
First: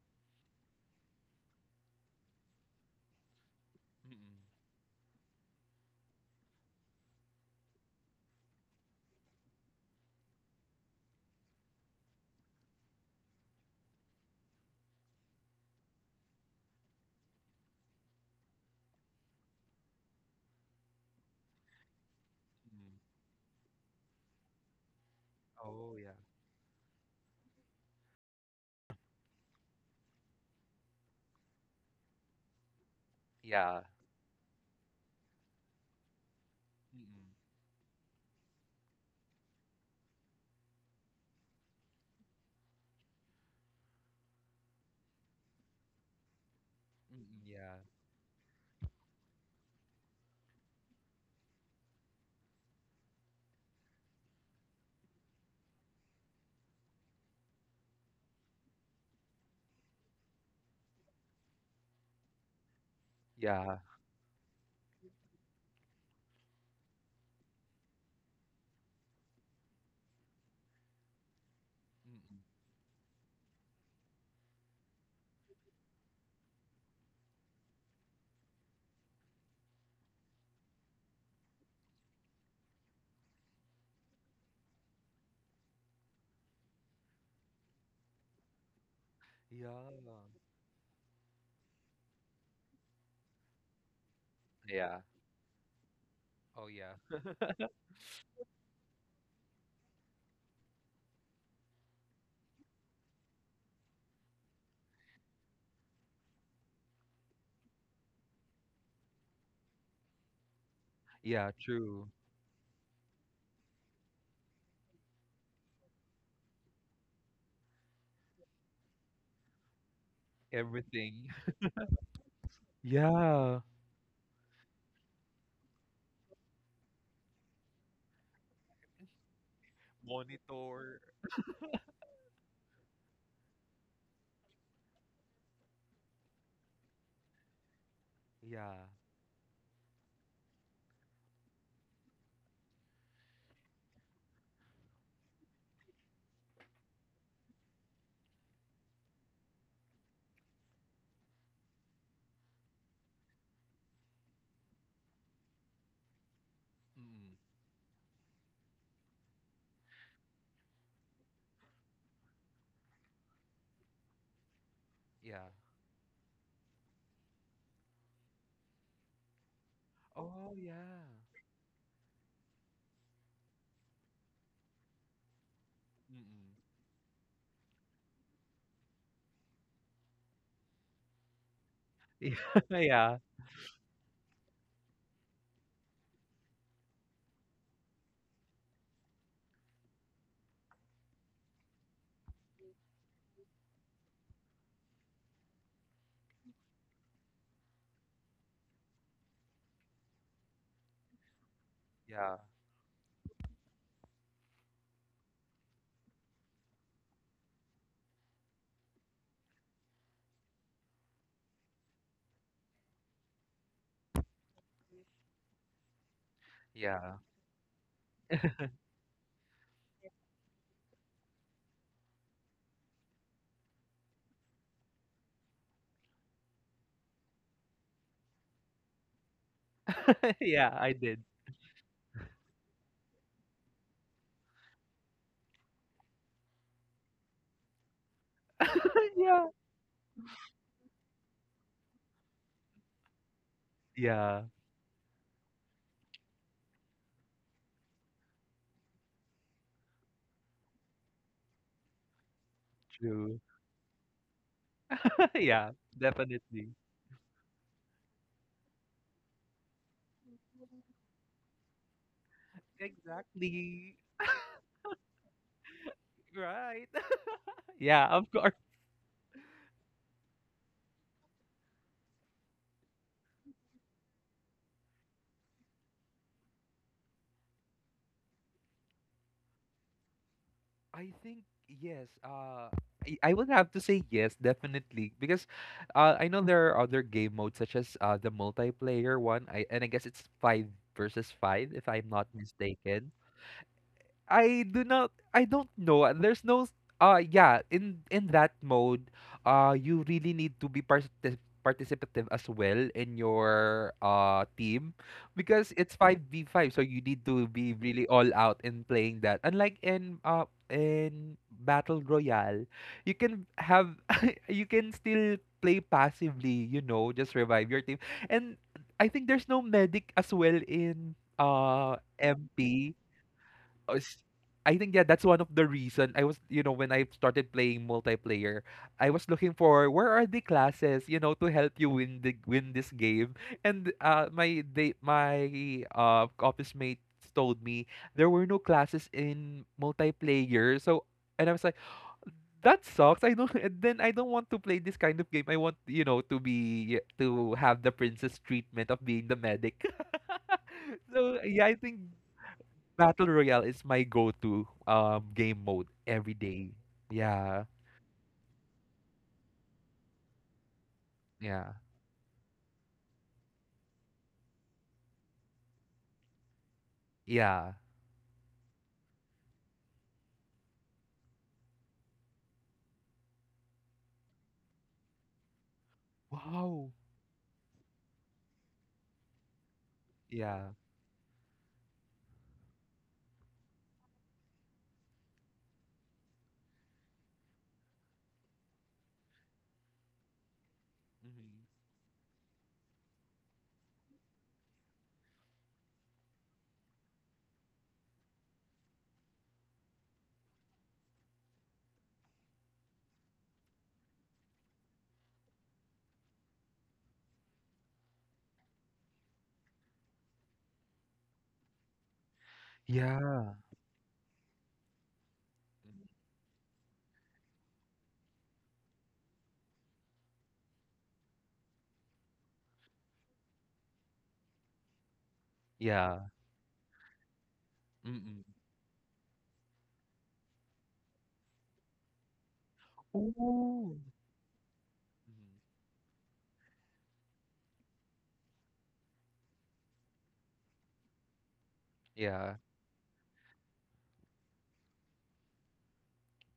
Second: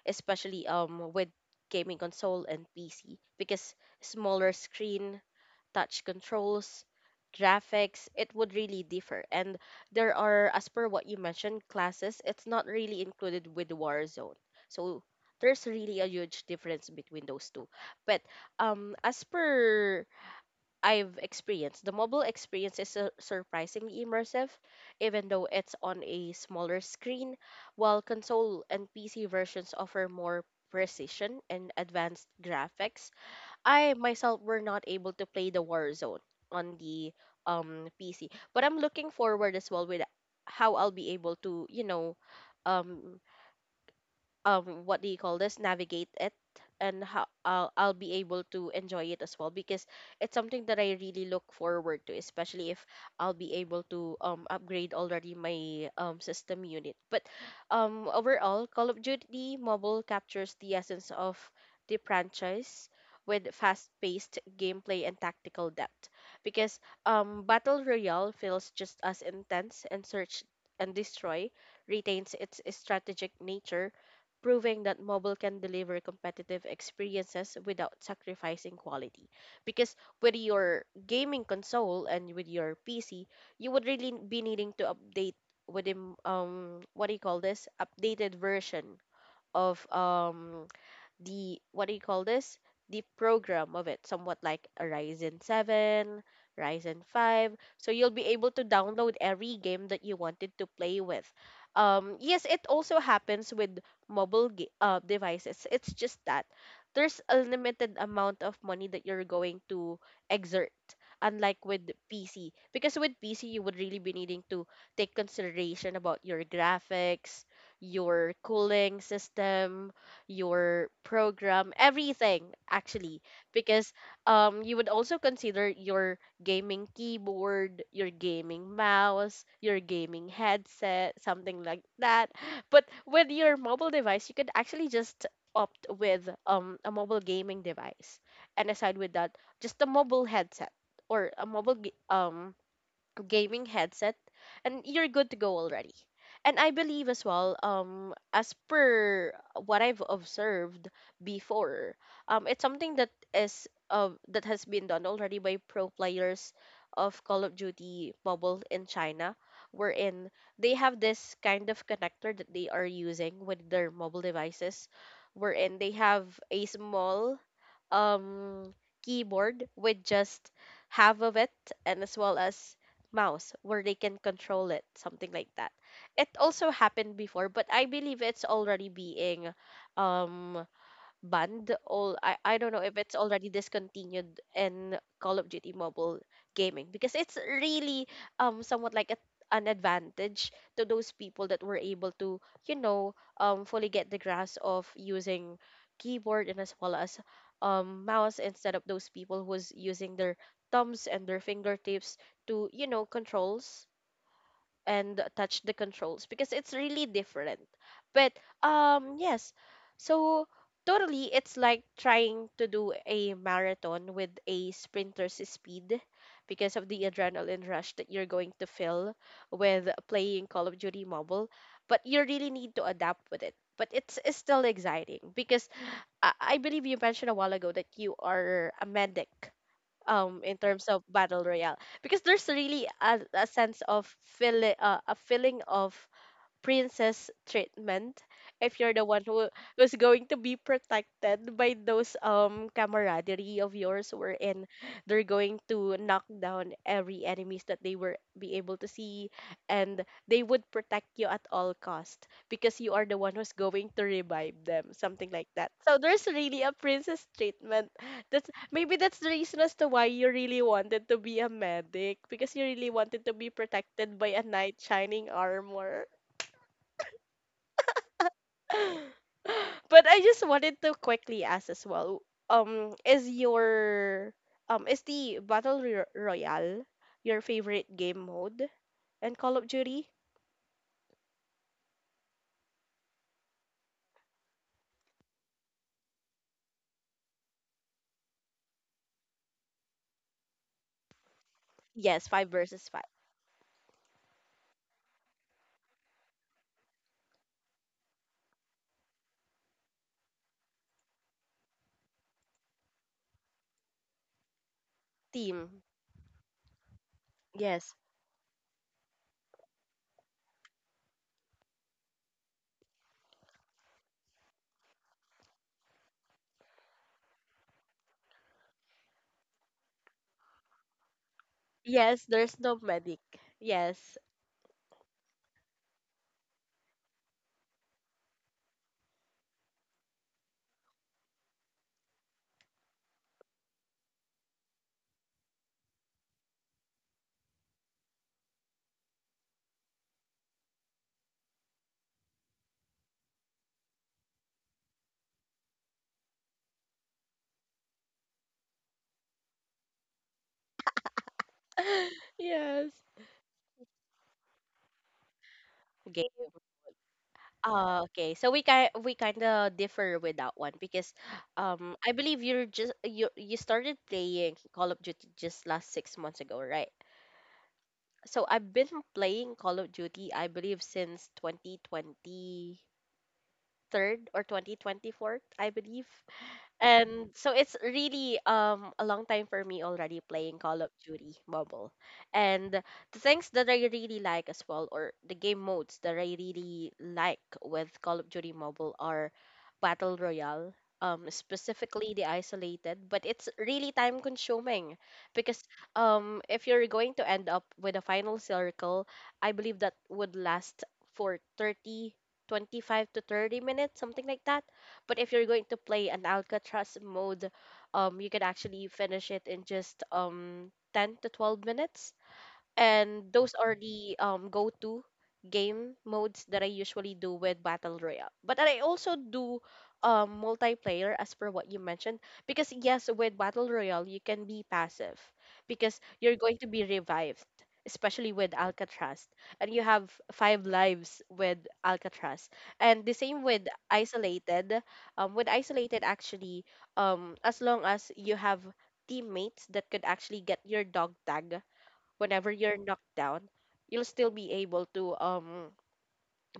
[SPEAKER 1] especially with gaming console and PC, because
[SPEAKER 2] Mm-mm.
[SPEAKER 1] smaller screen, touch controls, graphics, it would really differ. And there are, as per what you mentioned, classes, it's not really included with Warzone. So there's really a huge difference between those two. But as per I've experienced, the mobile experience is
[SPEAKER 2] Mm.
[SPEAKER 1] surprisingly immersive, even though it's
[SPEAKER 2] Oh
[SPEAKER 1] on
[SPEAKER 2] yeah.
[SPEAKER 1] a smaller screen, while console and PC versions offer more precision and advanced graphics.
[SPEAKER 2] Yeah.
[SPEAKER 1] I myself were not able to play the Warzone on the
[SPEAKER 2] Mm-mm.
[SPEAKER 1] PC. But I'm looking forward as well with how I'll be able to, you know, um what do you call this, navigate it, and how
[SPEAKER 2] Mm-mm. Yeah.
[SPEAKER 1] I'll be able to enjoy it as well, because it's something that I really look forward to, especially if I'll be able to upgrade already my system unit. But overall Call of Duty Mobile captures the essence of the franchise with
[SPEAKER 2] Yeah.
[SPEAKER 1] fast-paced gameplay and tactical depth, because battle royale feels just as intense, and search and destroy retains
[SPEAKER 2] Mm-mm.
[SPEAKER 1] its strategic nature, proving that mobile can deliver competitive experiences without sacrificing quality. Because with your gaming console and with your PC, you would really be needing to update with the, what do you call this, updated version of
[SPEAKER 2] Yeah.
[SPEAKER 1] the what do you call this? The program of it, somewhat like a
[SPEAKER 2] Yeah.
[SPEAKER 1] Ryzen 7,
[SPEAKER 2] Oh yeah.
[SPEAKER 1] Ryzen 5. So you'll be able to download every game that you wanted to play with. Yes, it also happens with devices. It's just that there's a limited amount of money that you're going to exert,
[SPEAKER 2] Yeah,
[SPEAKER 1] unlike with
[SPEAKER 2] true.
[SPEAKER 1] PC, because with PC you would really be needing to take consideration about your graphics, your cooling system, your
[SPEAKER 2] Everything.
[SPEAKER 1] program, everything actually,
[SPEAKER 2] Yeah.
[SPEAKER 1] because you would also consider your gaming keyboard, your gaming mouse, your gaming
[SPEAKER 2] Monitor.
[SPEAKER 1] headset, something like that. But with your mobile device, you could actually just opt with a mobile gaming device, and
[SPEAKER 2] Yeah.
[SPEAKER 1] aside with that, just a mobile headset or a mobile gaming headset and you're good to go already. And I believe as well, as per what I've observed before, it's something that is that has been done already by pro players of
[SPEAKER 2] Mm.
[SPEAKER 1] Call of Duty Mobile in China, wherein they have this kind of connector that they are using with their mobile devices,
[SPEAKER 2] Yeah.
[SPEAKER 1] wherein they have a small um keyboard with just
[SPEAKER 2] Oh, yeah.
[SPEAKER 1] half of it, and as well as mouse where they can control it, something like that. It
[SPEAKER 2] Mm.
[SPEAKER 1] also happened before, but I believe it's already being um banned. I don't know if it's
[SPEAKER 2] Yeah.
[SPEAKER 1] already discontinued in Call of Duty Mobile gaming, because it's really somewhat like an advantage to those people that were able to fully get the grasp of using keyboard and as well as mouse, instead of those people who's using their thumbs and their fingertips
[SPEAKER 2] Yeah.
[SPEAKER 1] to controls and touch the controls, because it's really different. But yes. So totally it's like trying to do a marathon with a sprinter's speed, because
[SPEAKER 2] Yeah.
[SPEAKER 1] of the
[SPEAKER 2] Yeah.
[SPEAKER 1] adrenaline rush that you're going to feel with playing Call of Duty Mobile, but you really need to adapt with it. But it's still exciting because I believe you mentioned a while ago that you are a medic in
[SPEAKER 2] Yeah,
[SPEAKER 1] terms
[SPEAKER 2] I
[SPEAKER 1] of
[SPEAKER 2] did.
[SPEAKER 1] battle royale, because there's really a sense of feel a feeling of princess treatment if you're the one
[SPEAKER 2] Yeah.
[SPEAKER 1] who was going to be protected by those camaraderie of yours,
[SPEAKER 2] Yeah.
[SPEAKER 1] wherein they're going to knock down every enemies that they were be able to see, and they would protect you at all cost because you are the one
[SPEAKER 2] True.
[SPEAKER 1] who's going to revive them, something like that.
[SPEAKER 2] Yeah,
[SPEAKER 1] So there's really a
[SPEAKER 2] definitely.
[SPEAKER 1] princess treatment. That's Maybe that's the reason as to why you really wanted to be a medic, because you really wanted to be
[SPEAKER 2] Exactly.
[SPEAKER 1] protected by a knight shining armor.
[SPEAKER 2] Right. Yeah, of course.
[SPEAKER 1] But I just wanted to quickly ask as well. Um, is your is the Royale your favorite game mode in Call of Duty?
[SPEAKER 2] I think yes. I would have to say yes, definitely, because I know there are other game modes such as the multiplayer one. I and I guess it's five versus five, if I'm
[SPEAKER 1] Yes,
[SPEAKER 2] not
[SPEAKER 1] five versus five
[SPEAKER 2] mistaken. I do not I don't know. There's no s- Yeah, in that mode, you really need to be participative as well in your team because
[SPEAKER 1] team.
[SPEAKER 2] it's 5v5, so you need to be
[SPEAKER 1] Yes,
[SPEAKER 2] really all out in playing that. Unlike in Battle Royale, you can have you can still play passively, you know, just revive your team. And I think there's no medic as well in
[SPEAKER 1] yes. There's no
[SPEAKER 2] MP,
[SPEAKER 1] medic. Yes,
[SPEAKER 2] I think yeah, that's one of the reason. I was, you know, when I started playing multiplayer, I was looking for where are the classes, you know, to help you win the win this game. And my they my office mates told me there were no classes in multiplayer. So and I was like, that sucks. I don't and then I don't want to play this kind of game. I want, you know, to have the princess treatment of being the medic. So yeah, I think
[SPEAKER 1] yes.
[SPEAKER 2] Battle Royale is my go-to game mode
[SPEAKER 1] Game.
[SPEAKER 2] every day. Yeah,
[SPEAKER 1] Ah, okay. So we kind of differ with that one, because
[SPEAKER 2] yeah,
[SPEAKER 1] I believe you're just you you started playing Call of Duty just last 6 months ago, right?
[SPEAKER 2] yeah.
[SPEAKER 1] So I've been playing Call of Duty, I believe, since 2023 or 2024, I believe.
[SPEAKER 2] Wow.
[SPEAKER 1] And so it's really a long time for me already playing
[SPEAKER 2] Yeah.
[SPEAKER 1] Call of Duty Mobile. And the things that I really like as well, or the game modes that I really like with Call of Duty Mobile, are Battle Royale,
[SPEAKER 2] Hmm.
[SPEAKER 1] specifically the isolated, but it's really time consuming because if you're going to end up with a final circle, I believe that would last for 30 25 to 30 minutes, something like that. But if you're going to play an Alcatraz mode, you can actually finish it in just 10 to 12 minutes, and
[SPEAKER 2] Yeah.
[SPEAKER 1] those are the go-to game
[SPEAKER 2] Mhm.
[SPEAKER 1] modes that I usually do with battle royale. But I also do multiplayer as per what you mentioned, because yes, with battle royale you can be passive because
[SPEAKER 2] Yeah.
[SPEAKER 1] you're going to be revived, especially
[SPEAKER 2] Mm-mm.
[SPEAKER 1] with Alcatraz, and you have five lives with Alcatraz, and the same with
[SPEAKER 2] Ooh.
[SPEAKER 1] isolated. With
[SPEAKER 2] Mhm.
[SPEAKER 1] isolated actually, as long as you have teammates that could actually get your dog tag whenever
[SPEAKER 2] Yeah.
[SPEAKER 1] you're knocked down, you'll still be able to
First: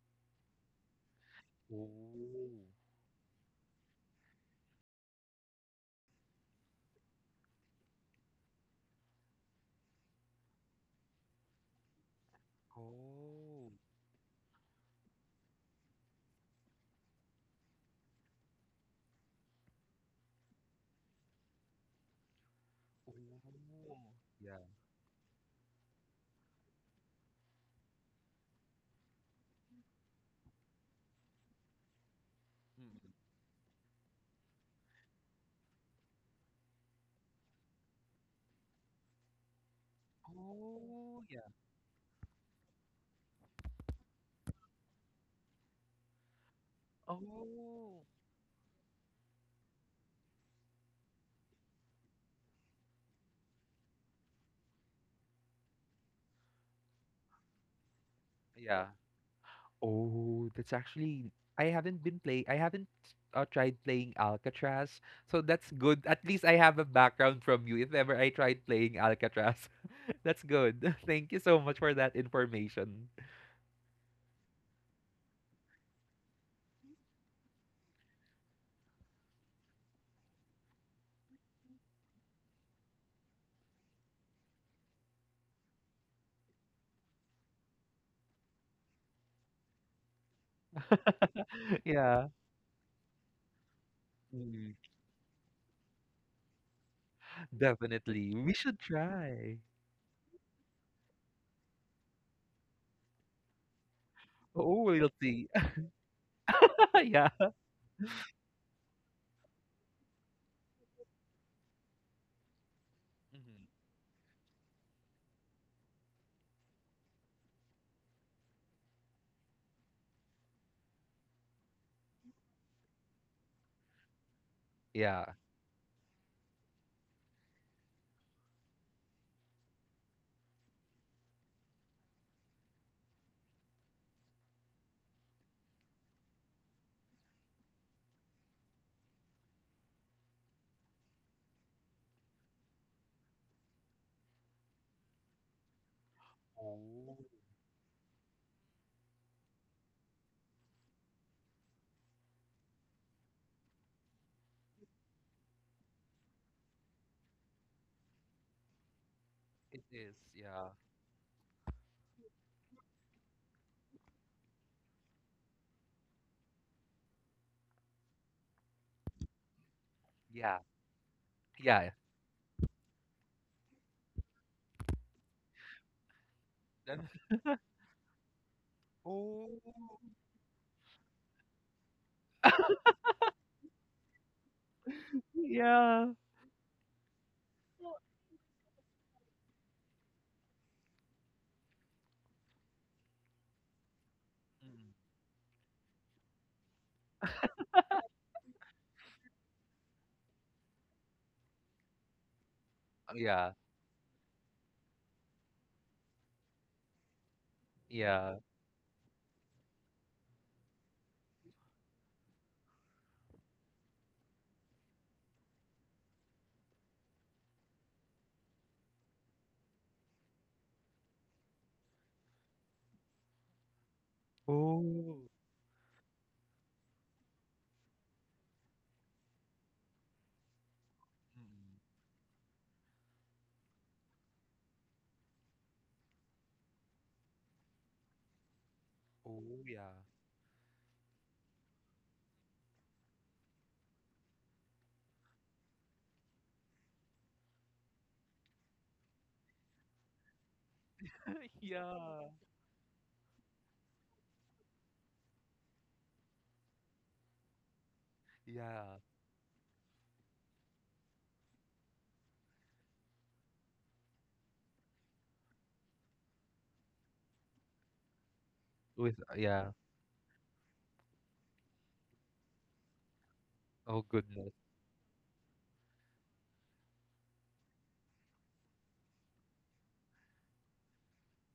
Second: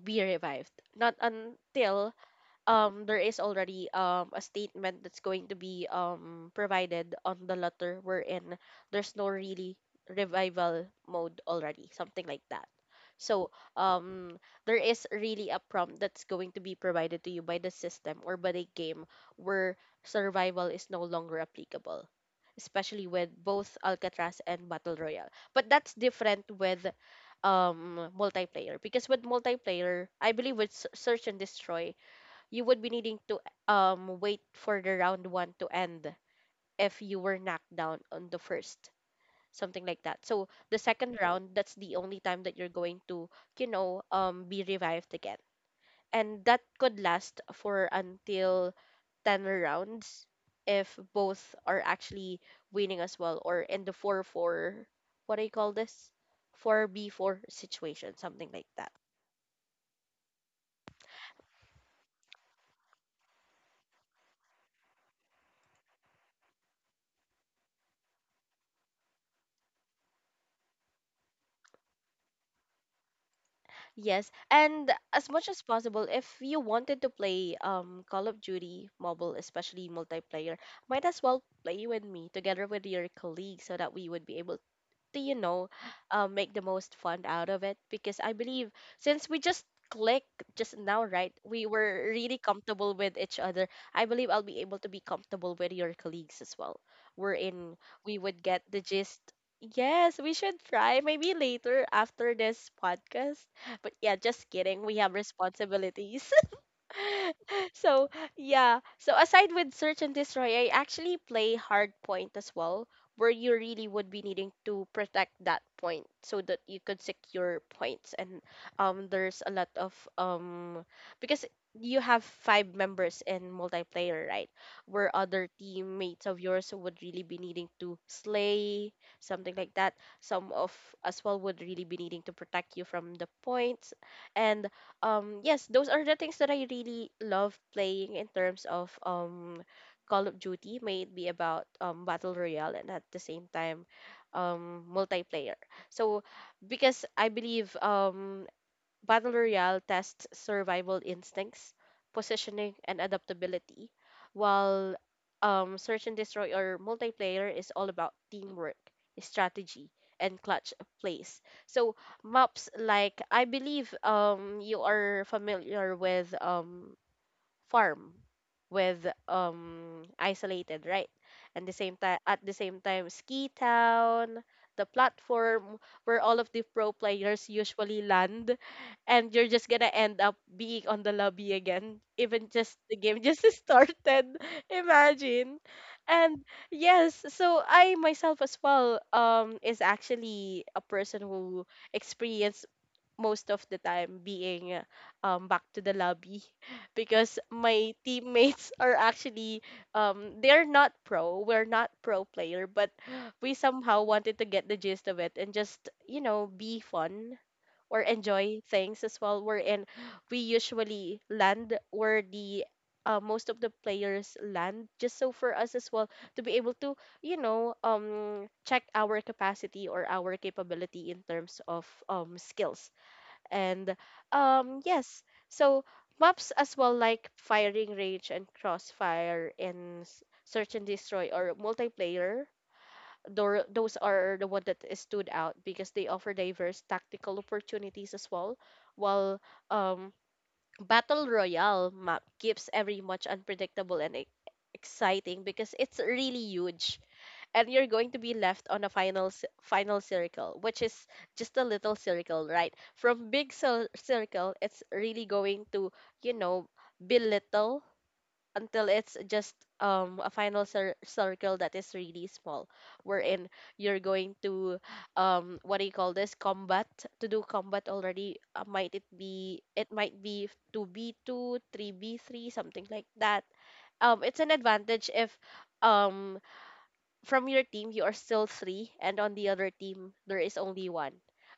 [SPEAKER 1] be revived. Not until
[SPEAKER 2] Oh.
[SPEAKER 1] there is already a statement that's going to be provided on the letter, wherein there's no really revival mode already, something like that. So
[SPEAKER 2] Oh.
[SPEAKER 1] um there is really a prompt that's going to be provided to you by the system or by the game where survival is no longer applicable, especially with both
[SPEAKER 2] Oh.
[SPEAKER 1] Alcatraz
[SPEAKER 2] Yeah.
[SPEAKER 1] and Battle Royale. But that's different with multiplayer, because with multiplayer, I believe with search and destroy, you would be
[SPEAKER 2] Mm-mm.
[SPEAKER 1] needing to wait for the round one to end if you were knocked down on the first, something like that. So the second
[SPEAKER 2] Oh. Yeah.
[SPEAKER 1] round, that's the only time that you're going to be revived again, and that could last for
[SPEAKER 2] Oh.
[SPEAKER 1] until 10 rounds if both are actually winning as well, or in the 4-4, what do you call this, 4b4 situation, something like
[SPEAKER 2] Yeah.
[SPEAKER 1] that.
[SPEAKER 2] Oh, that's actually I haven't tried playing Alcatraz. So that's good. At least I have a background from you if ever I tried playing Alcatraz. That's good. Thank you so much for that information.
[SPEAKER 1] Yes, and as much as possible, if you wanted to play Call of Duty Mobile, especially multiplayer, might as well play with me together with your colleagues, so that we would be able to make the most fun out of it, because I believe since we just click just now, right, we were
[SPEAKER 2] Yeah.
[SPEAKER 1] really comfortable with each other. I believe I'll be
[SPEAKER 2] Mm,
[SPEAKER 1] able to be comfortable with your colleagues as well. We're in, we
[SPEAKER 2] definitely.
[SPEAKER 1] would
[SPEAKER 2] We
[SPEAKER 1] get
[SPEAKER 2] should
[SPEAKER 1] the gist.
[SPEAKER 2] try.
[SPEAKER 1] Yes, we should try maybe later after this podcast. But yeah, just
[SPEAKER 2] Oh,
[SPEAKER 1] kidding. We
[SPEAKER 2] we'll
[SPEAKER 1] have
[SPEAKER 2] see.
[SPEAKER 1] responsibilities.
[SPEAKER 2] Yeah.
[SPEAKER 1] So yeah, so aside with search and destroy, I actually play hard point as well, where you
[SPEAKER 2] Mhm.
[SPEAKER 1] really would be needing to protect that point, so that you could secure points. And there's a lot of because you have five members in multiplayer, right, where
[SPEAKER 2] Yeah.
[SPEAKER 1] other teammates of yours would really be needing to slay, something like that. Some of as well would really be needing to protect you from the points. And yes, those are the things that I really love playing in terms of Call of Duty, may it be about battle royale and at the same time multiplayer. So, because
[SPEAKER 2] Oh,
[SPEAKER 1] I believe Battle Royale tests survival instincts, positioning, and adaptability, while Search and Destroy or multiplayer is all about teamwork,
[SPEAKER 2] it
[SPEAKER 1] strategy,
[SPEAKER 2] is.
[SPEAKER 1] and
[SPEAKER 2] Yeah.
[SPEAKER 1] clutch plays. So maps like, I believe you are familiar with farm with
[SPEAKER 2] Yeah.
[SPEAKER 1] isolated, right, and the
[SPEAKER 2] Yeah.
[SPEAKER 1] same time at the same time ski town, the platform where all of the pro
[SPEAKER 2] Then,
[SPEAKER 1] players usually land, and you're
[SPEAKER 2] oh,
[SPEAKER 1] just gonna end up being on the lobby again even just the game just started, imagine.
[SPEAKER 2] yeah.
[SPEAKER 1] And yes, so I myself as well is actually a person who experienced most of the time being
[SPEAKER 2] Mm.
[SPEAKER 1] back to the lobby because my teammates are actually they're not pro we're not pro player, but we
[SPEAKER 2] Yeah.
[SPEAKER 1] somehow wanted to get the gist of it and just, you know, be fun or
[SPEAKER 2] Yeah.
[SPEAKER 1] enjoy things as well, we're in we usually land where the most of the players land, just so for us as well to be able to check our capacity or our capability in terms of skills. And yes,
[SPEAKER 2] Oh.
[SPEAKER 1] so maps as well like firing range and crossfire and search and destroy or
[SPEAKER 2] Mm.
[SPEAKER 1] multiplayer, those are the one that is stood out because they offer diverse tactical opportunities as well, while
[SPEAKER 2] Oh, yeah.
[SPEAKER 1] um battle royale map keeps every much unpredictable and exciting, because it's really huge and you're going to be left on a final circle, which is just a little
[SPEAKER 2] Yeah.
[SPEAKER 1] circle, right, from circle, it's really going to, you know, be little until
[SPEAKER 2] Yeah.
[SPEAKER 1] it's just a circle that is really small, wherein you're going to what do you call this combat to do combat already, might it
[SPEAKER 2] With
[SPEAKER 1] be
[SPEAKER 2] yeah.
[SPEAKER 1] it might be 2b2, 3b3, something like that.
[SPEAKER 2] Oh
[SPEAKER 1] It's an
[SPEAKER 2] goodness.
[SPEAKER 1] advantage if um from your team you are still three and on the other team there is only one,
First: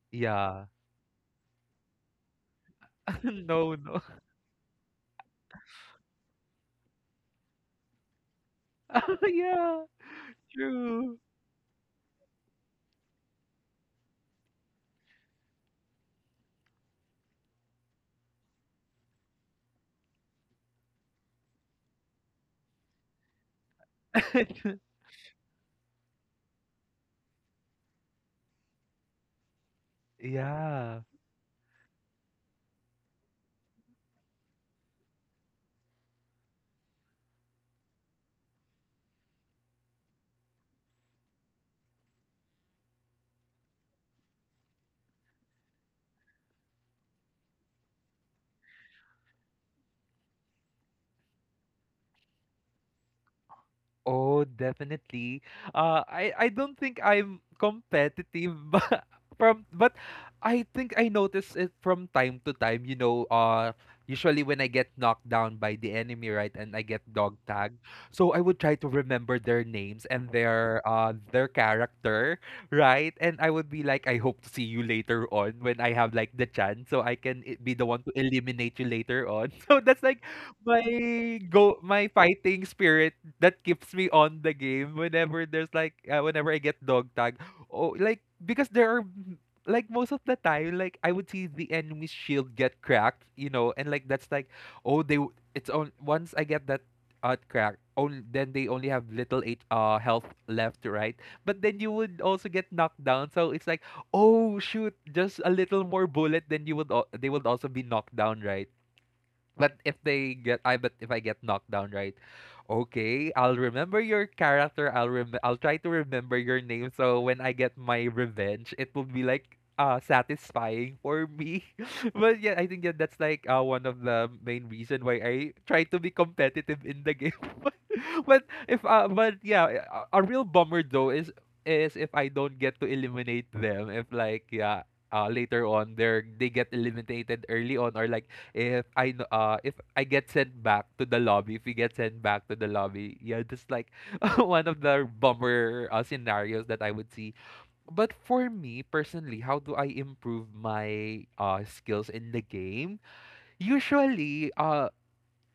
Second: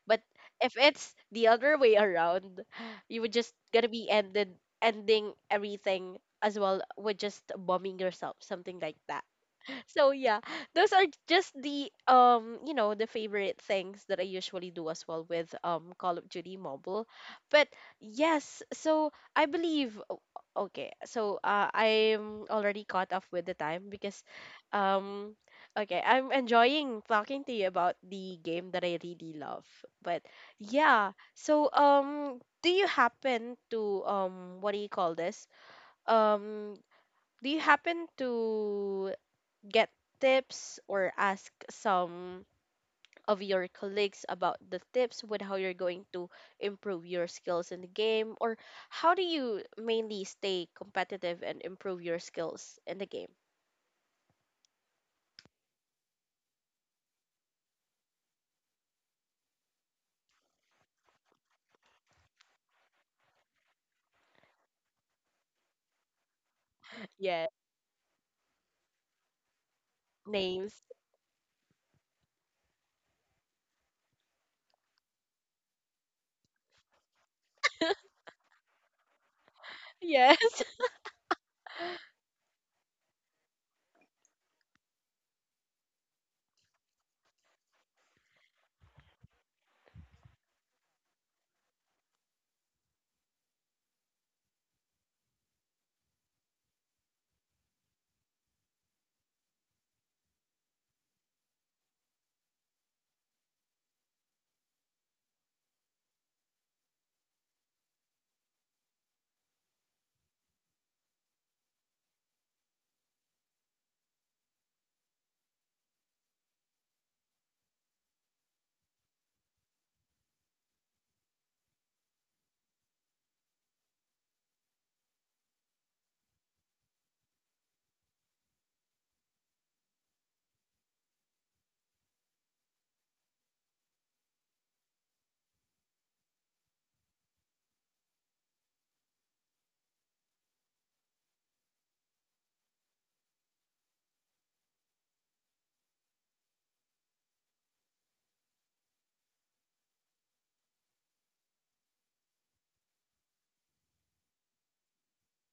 [SPEAKER 1] but
[SPEAKER 2] Yeah.
[SPEAKER 1] if it's the other way around you would just
[SPEAKER 2] No,
[SPEAKER 1] gonna
[SPEAKER 2] no.
[SPEAKER 1] be ended, ending everything as well with just bombing yourself, something like that.
[SPEAKER 2] Yeah,
[SPEAKER 1] So yeah, those are
[SPEAKER 2] true.
[SPEAKER 1] just the the favorite things that I usually do as well with Call of Duty Mobile. But yes, so I believe I'm already caught up with the time because um okay, I'm enjoying talking to you about the game that I really love. But
[SPEAKER 2] Yeah.
[SPEAKER 1] yeah, so do you happen to what do you call this? Um do you happen to get tips or ask some of your colleagues about the tips with how you're going to improve your skills in the game? Or how do you mainly stay competitive and improve your skills in the game?
[SPEAKER 2] Oh, definitely. I don't think I'm competitive, but I think I notice it from time to time. You know, usually when I get knocked down by the enemy, right, and I get dog
[SPEAKER 1] Yeah,
[SPEAKER 2] tagged, so I would try to remember their names and
[SPEAKER 1] names.
[SPEAKER 2] their character, right, and I would be like, I hope to see you later on when I have like the chance, so I can be the one to eliminate you later on. So that's like
[SPEAKER 1] Yes.
[SPEAKER 2] my my fighting spirit that keeps me on the game whenever there's like whenever I get dog tag. Oh, like because there are like most of the time, like I would see the enemy's shield get cracked, you know, and like that's like, oh, they it's on, once I get that crack, only then they only have little eight health left, right, but then you would also get knocked down, so it's like, oh shoot, just a little more bullet, then they would also be knocked down, right. But if they get, I but if I get knocked down, right? Okay, I'll remember your character. I'll try to remember your name. So when I get my revenge, it will be like satisfying for me. I think that's like one of the main reason why I try to be competitive in the game. But if but yeah, a real bummer though is if I don't get to eliminate them. If like yeah, later on they get eliminated early on or like if I get sent back to the lobby, if we get sent back to the lobby, yeah, just like one of the bummer scenarios that I would see. But for me personally, how do I improve my skills in the game? Usually,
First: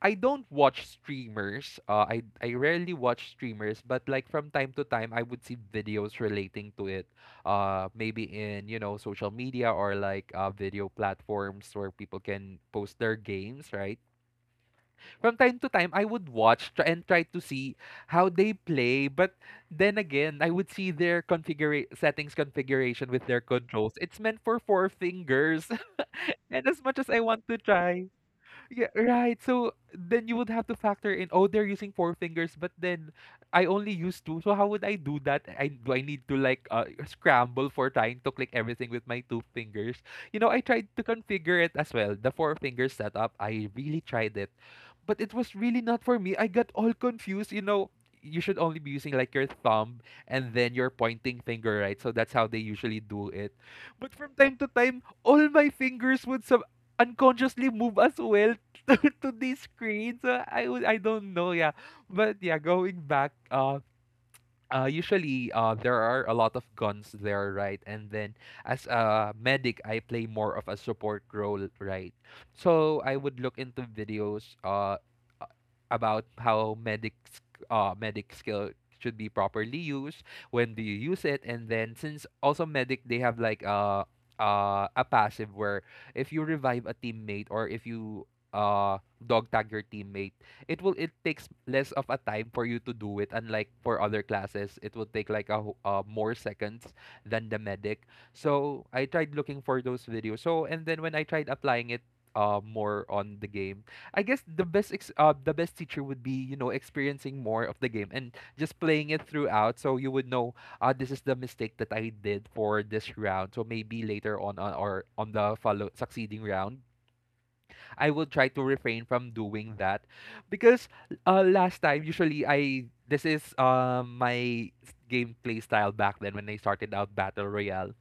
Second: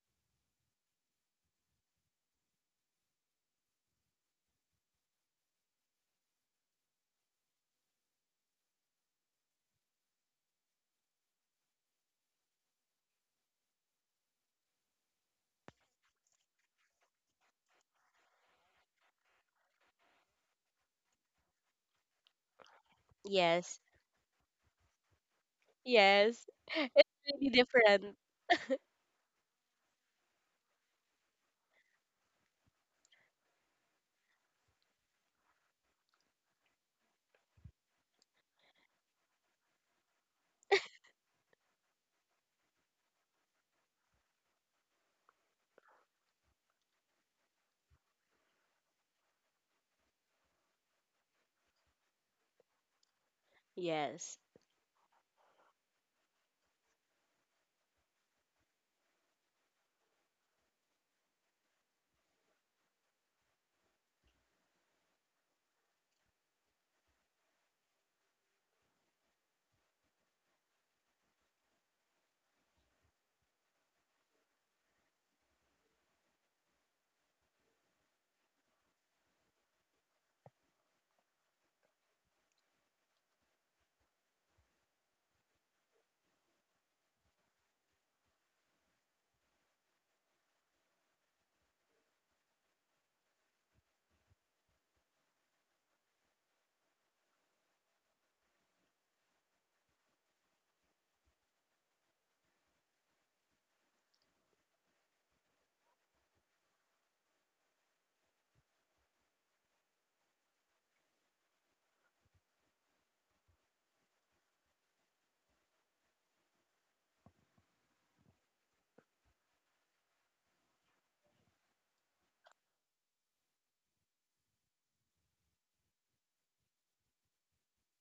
[SPEAKER 2] I don't watch streamers. I rarely watch streamers, but like from time to time, I would see videos relating to it. Maybe in you know social media or like video platforms where people can post their games, right? From time to time, I would watch try and try to see how they play. But then again, I would see their configuration with their
[SPEAKER 1] Yes.
[SPEAKER 2] controls. It's meant for four fingers,
[SPEAKER 1] Yes,
[SPEAKER 2] and as much
[SPEAKER 1] it's
[SPEAKER 2] as I want
[SPEAKER 1] really
[SPEAKER 2] to try,
[SPEAKER 1] different.
[SPEAKER 2] yeah, right. So then you would have to factor in, oh, they're using four fingers, but then I only use two. So how would I do that? I need to like scramble for trying to click everything with my two fingers? You know, I tried to configure it as well. The four finger setup, I really tried it. But it was really not for me. I got all confused. You know, you should only be using like your thumb and then your pointing finger, right? So that's how they usually do it. But from
[SPEAKER 1] Yes.
[SPEAKER 2] time to time, all my fingers would some unconsciously move as well to, to the screen. So I don't know, yeah. But yeah, going back, usually there are a lot of guns there, right? And then as a medic, I play more of a support role, right? So I would look into videos uh, about how medic skill should be properly used, when do you use it, and then since also medic they have like a passive where if you revive a teammate or if you uh, dog tag your teammate it takes less of a time for you to do it, unlike for other classes it will take like a more seconds than the medic. So I tried looking for those videos. So and then when I tried applying it more on the game, I guess the the best teacher would be you know experiencing more of the game and just playing it throughout, so you would know this is the mistake that I did for this round, so maybe later on or on the follow succeeding round I will try to refrain from doing that. Because last time, usually I this is my gameplay style back then when I started out battle royale.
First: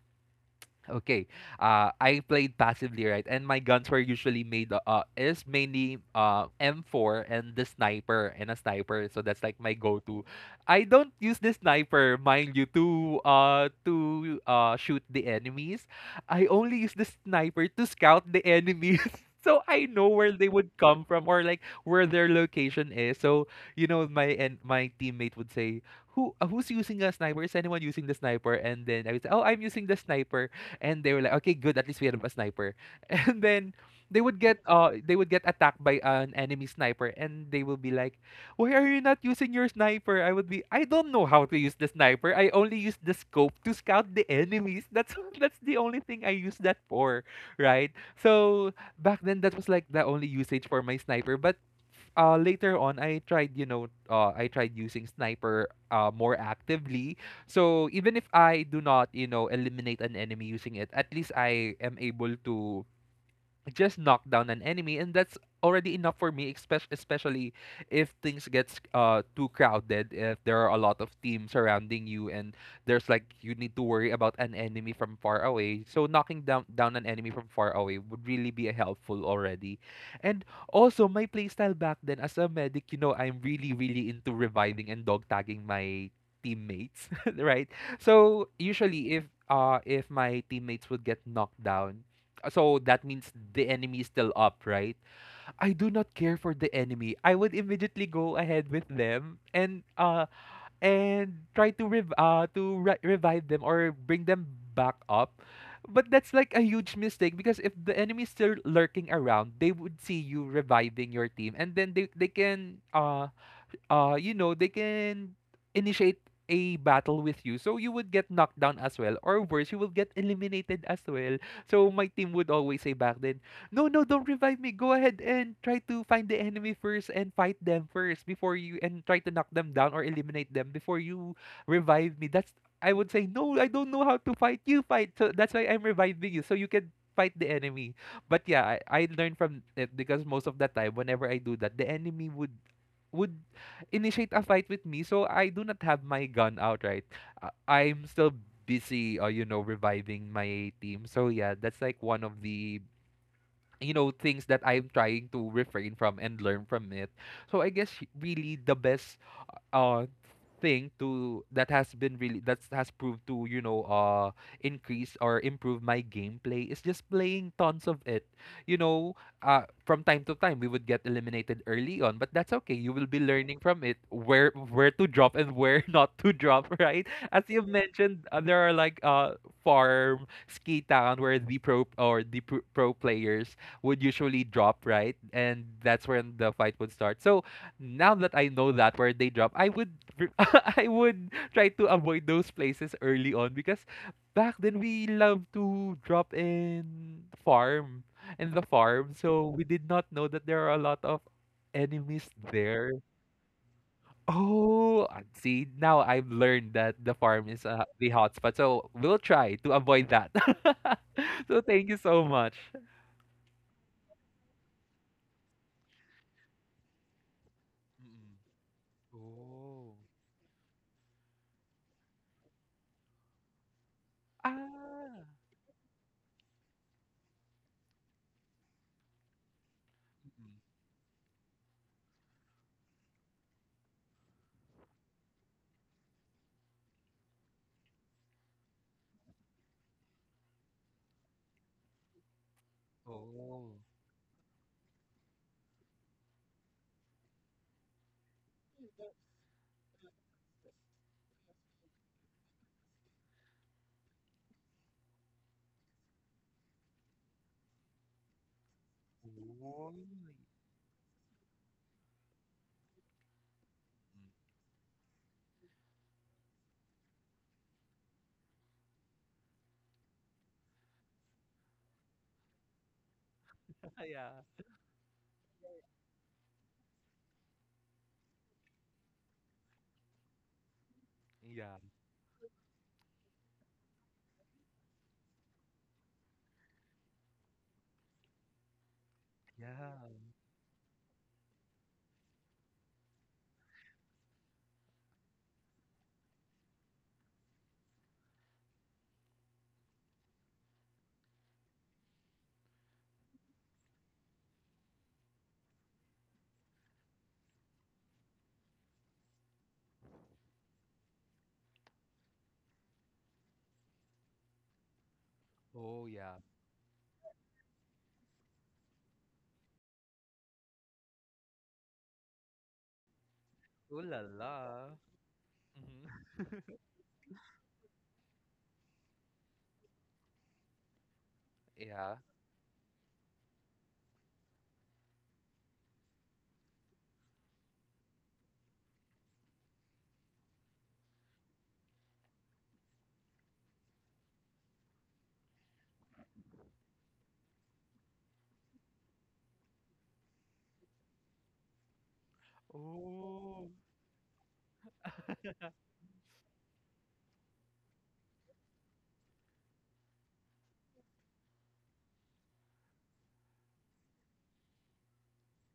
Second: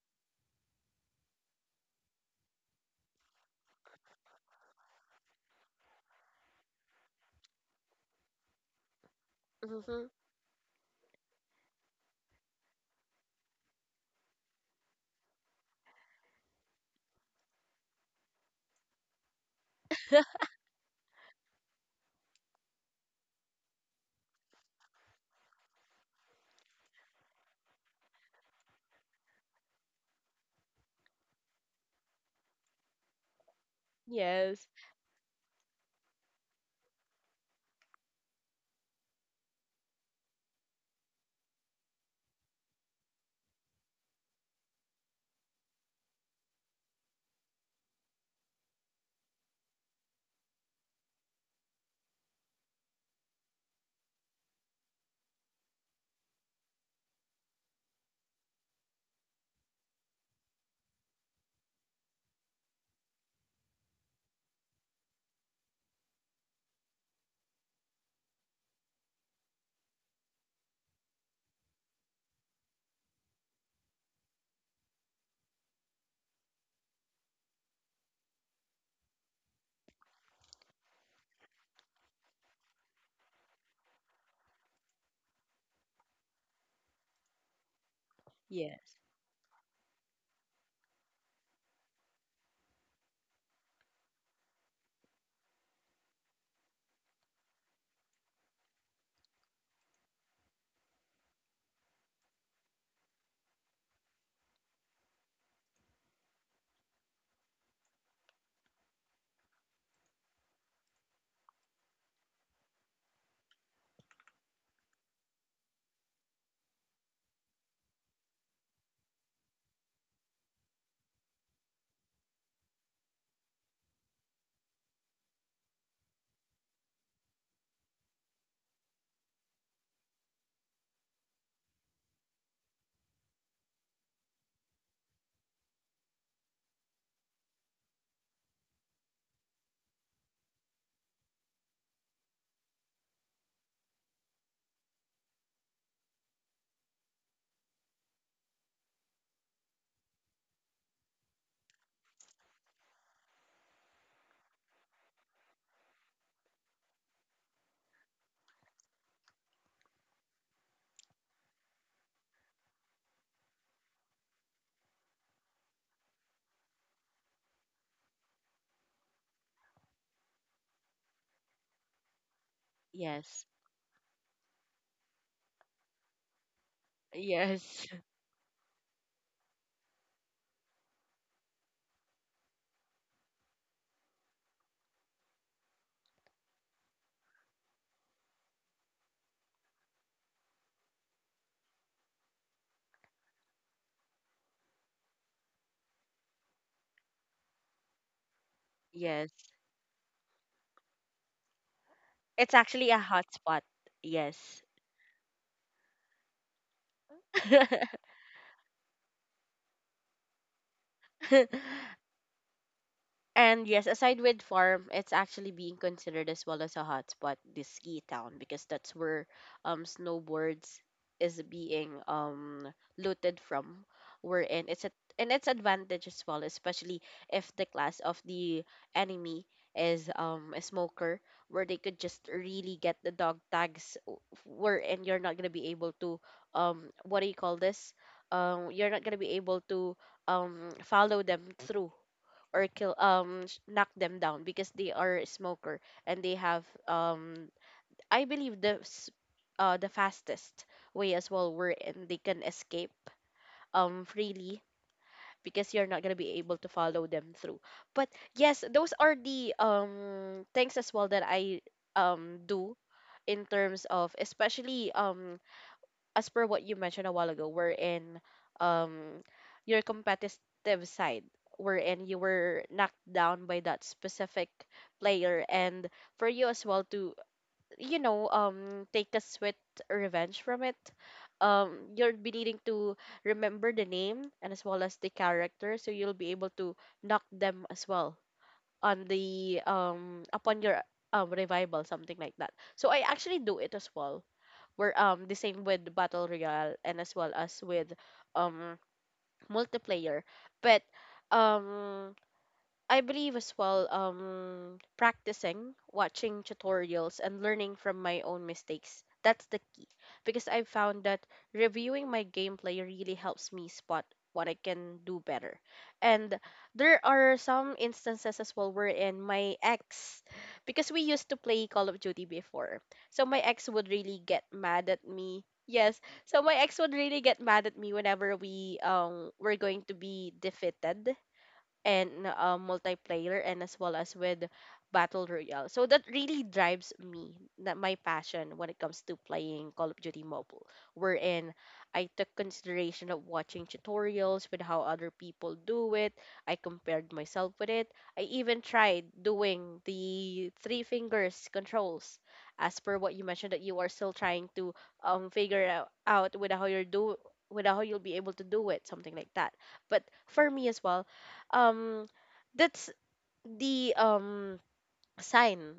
[SPEAKER 2] Okay. I played passively, right? And my guns were usually made is mainly M4 and the sniper and a sniper. So that's like my
[SPEAKER 1] Mm-hmm.
[SPEAKER 2] go-to. I don't use the sniper, mind you, to shoot the enemies. I only use the sniper to scout the enemies. So I know where they would come from or like where their location is. So you know my teammate would say, "Who who's using a sniper? Is anyone using the sniper?" And then I would say, "Oh, I'm using the sniper." And they were like, okay, good. At least we have a sniper. And then
[SPEAKER 1] Yes.
[SPEAKER 2] they would get attacked by an enemy sniper, and they will be like, why are you not using your sniper? I would be, I don't know how to use the sniper. I only use the scope to scout the enemies. That's that's the only thing I use that for, right? So back then that was like the only usage for my sniper. But later on I tried, you know, I tried using sniper more actively. So even if I do not, you know, eliminate an enemy using it, at least I am able to just knock down an enemy, and that's already enough for me. Especially if things gets too crowded, if there are a lot of teams surrounding you and there's like you need to worry about an enemy from far away, so knocking down an enemy from far away would really be helpful already. And also my playstyle back then as a medic, you know, I'm really into reviving and dog tagging my teammates, right? So
[SPEAKER 1] Yes.
[SPEAKER 2] usually if my teammates would get knocked down, so that means the enemy is still up, right? I do not care for the enemy. I would immediately go ahead with them and try to revive them or bring them back up. But that's like a huge mistake, because if the enemy is still lurking around, they would see you reviving your team, and then they can you know they can initiate a battle with you, so you would get knocked down as well, or worse, you will get eliminated as well. So my team would always say back then, no, no, don't revive me, go ahead and try to find the enemy first and fight them first before you, and try to knock them down or eliminate them before you revive me. That's, I would say, no, I don't know how to fight, you fight, so that's why I'm reviving you, so you can fight the enemy. But yeah, I learned from it, because most of the time whenever I do that the enemy would initiate a fight with me, so I do not have my gun outright. I'm still busy, you know, reviving my team. So yeah, that's like one of the you know things that I'm trying to refrain from and learn from it. So I guess really the best uh thing to that has been really that has proved to you know increase or improve my gameplay is just playing tons of it, you know. From time to time we would get eliminated early on, but that's okay, you will be
[SPEAKER 1] Yes.
[SPEAKER 2] learning from it where to drop and where not to drop, right? As you've
[SPEAKER 1] Yes.
[SPEAKER 2] mentioned, there are like farm, ski town, where the pro players would usually drop, right? And that's when the fight would start. So now that I know that where they drop, I would re- I would try to avoid those places early on, because back then we love to drop in farm in the farm,
[SPEAKER 1] Yes,
[SPEAKER 2] so we did not know that there are a lot of enemies
[SPEAKER 1] it's actually
[SPEAKER 2] there.
[SPEAKER 1] a hotspot. Yes.
[SPEAKER 2] Oh, see, now I've learned that the farm is the hotspot, so we'll try to avoid that. So thank you so much.
[SPEAKER 1] And yes, aside with farm, it's actually being considered as well as a hotspot, this ski town,
[SPEAKER 2] Mm-mm.
[SPEAKER 1] because that's where
[SPEAKER 2] Oh.
[SPEAKER 1] snowboards is being looted from. Wherein it's a
[SPEAKER 2] Ah.
[SPEAKER 1] and it's advantage as well, especially if the class of the enemy is
[SPEAKER 2] Mm-mm.
[SPEAKER 1] a smoker, where they could just really get the dog tags, wherein you're not gonna be able to what do you call this? You're not gonna be able to follow them through or kill
[SPEAKER 2] Oh.
[SPEAKER 1] knock them down because they are a smoker and they have I believe the the fastest way as well wherein they can escape freely because you're not gonna be able to follow them through. But yes, those are the
[SPEAKER 2] Oh.
[SPEAKER 1] things as well that I do in terms of
[SPEAKER 2] Mm.
[SPEAKER 1] especially as per what you mentioned a while ago, wherein um your competitive side, wherein you were knocked down by that
[SPEAKER 2] Yeah.
[SPEAKER 1] specific player, and for you as well to you know take a sweet revenge from it.
[SPEAKER 2] Yeah.
[SPEAKER 1] You'll be needing to remember the name and as well as the character, so you'll be able to knock them as well on the
[SPEAKER 2] Yeah.
[SPEAKER 1] upon your revival, something like that. So I actually do it as well were the same with battle royale and as well as with um multiplayer. But um I believe as well, practicing, watching tutorials, and learning from my own mistakes. That's the key. Because I've found that reviewing my gameplay really helps me spot what I can do better.
[SPEAKER 2] Oh,
[SPEAKER 1] And
[SPEAKER 2] yeah.
[SPEAKER 1] there are some instances as well wherein my ex, because we used to play Call of Duty before, so my ex would
[SPEAKER 2] Ooh
[SPEAKER 1] really
[SPEAKER 2] la
[SPEAKER 1] get
[SPEAKER 2] la.
[SPEAKER 1] mad at me. Yes,
[SPEAKER 2] Mm-hmm.
[SPEAKER 1] so my ex would really get mad at me whenever we were going to be defeated
[SPEAKER 2] Yeah.
[SPEAKER 1] and multiplayer and as well as with battle royale, so that really drives me, that my passion when it comes to playing Call of Duty Mobile, wherein I took consideration of watching tutorials with how other people do it. I compared myself with it. I even tried doing the three fingers controls as per what you mentioned that
[SPEAKER 2] Oh.
[SPEAKER 1] you are still trying to figure out with how you're do with how you'll be able to do it, something like that. But for me as well, um that's the sign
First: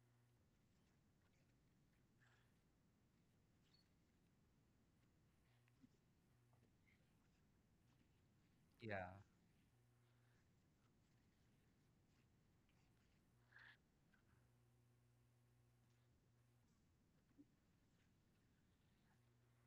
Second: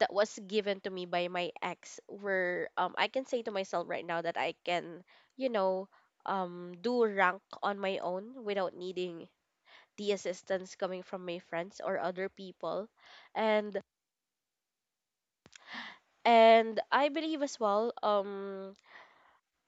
[SPEAKER 1] that was given to me by my ex, where I can say to myself right now that I can, you know, do rank on my own without
[SPEAKER 2] Yeah.
[SPEAKER 1] needing the assistance coming from my friends or other people. And and I believe as well,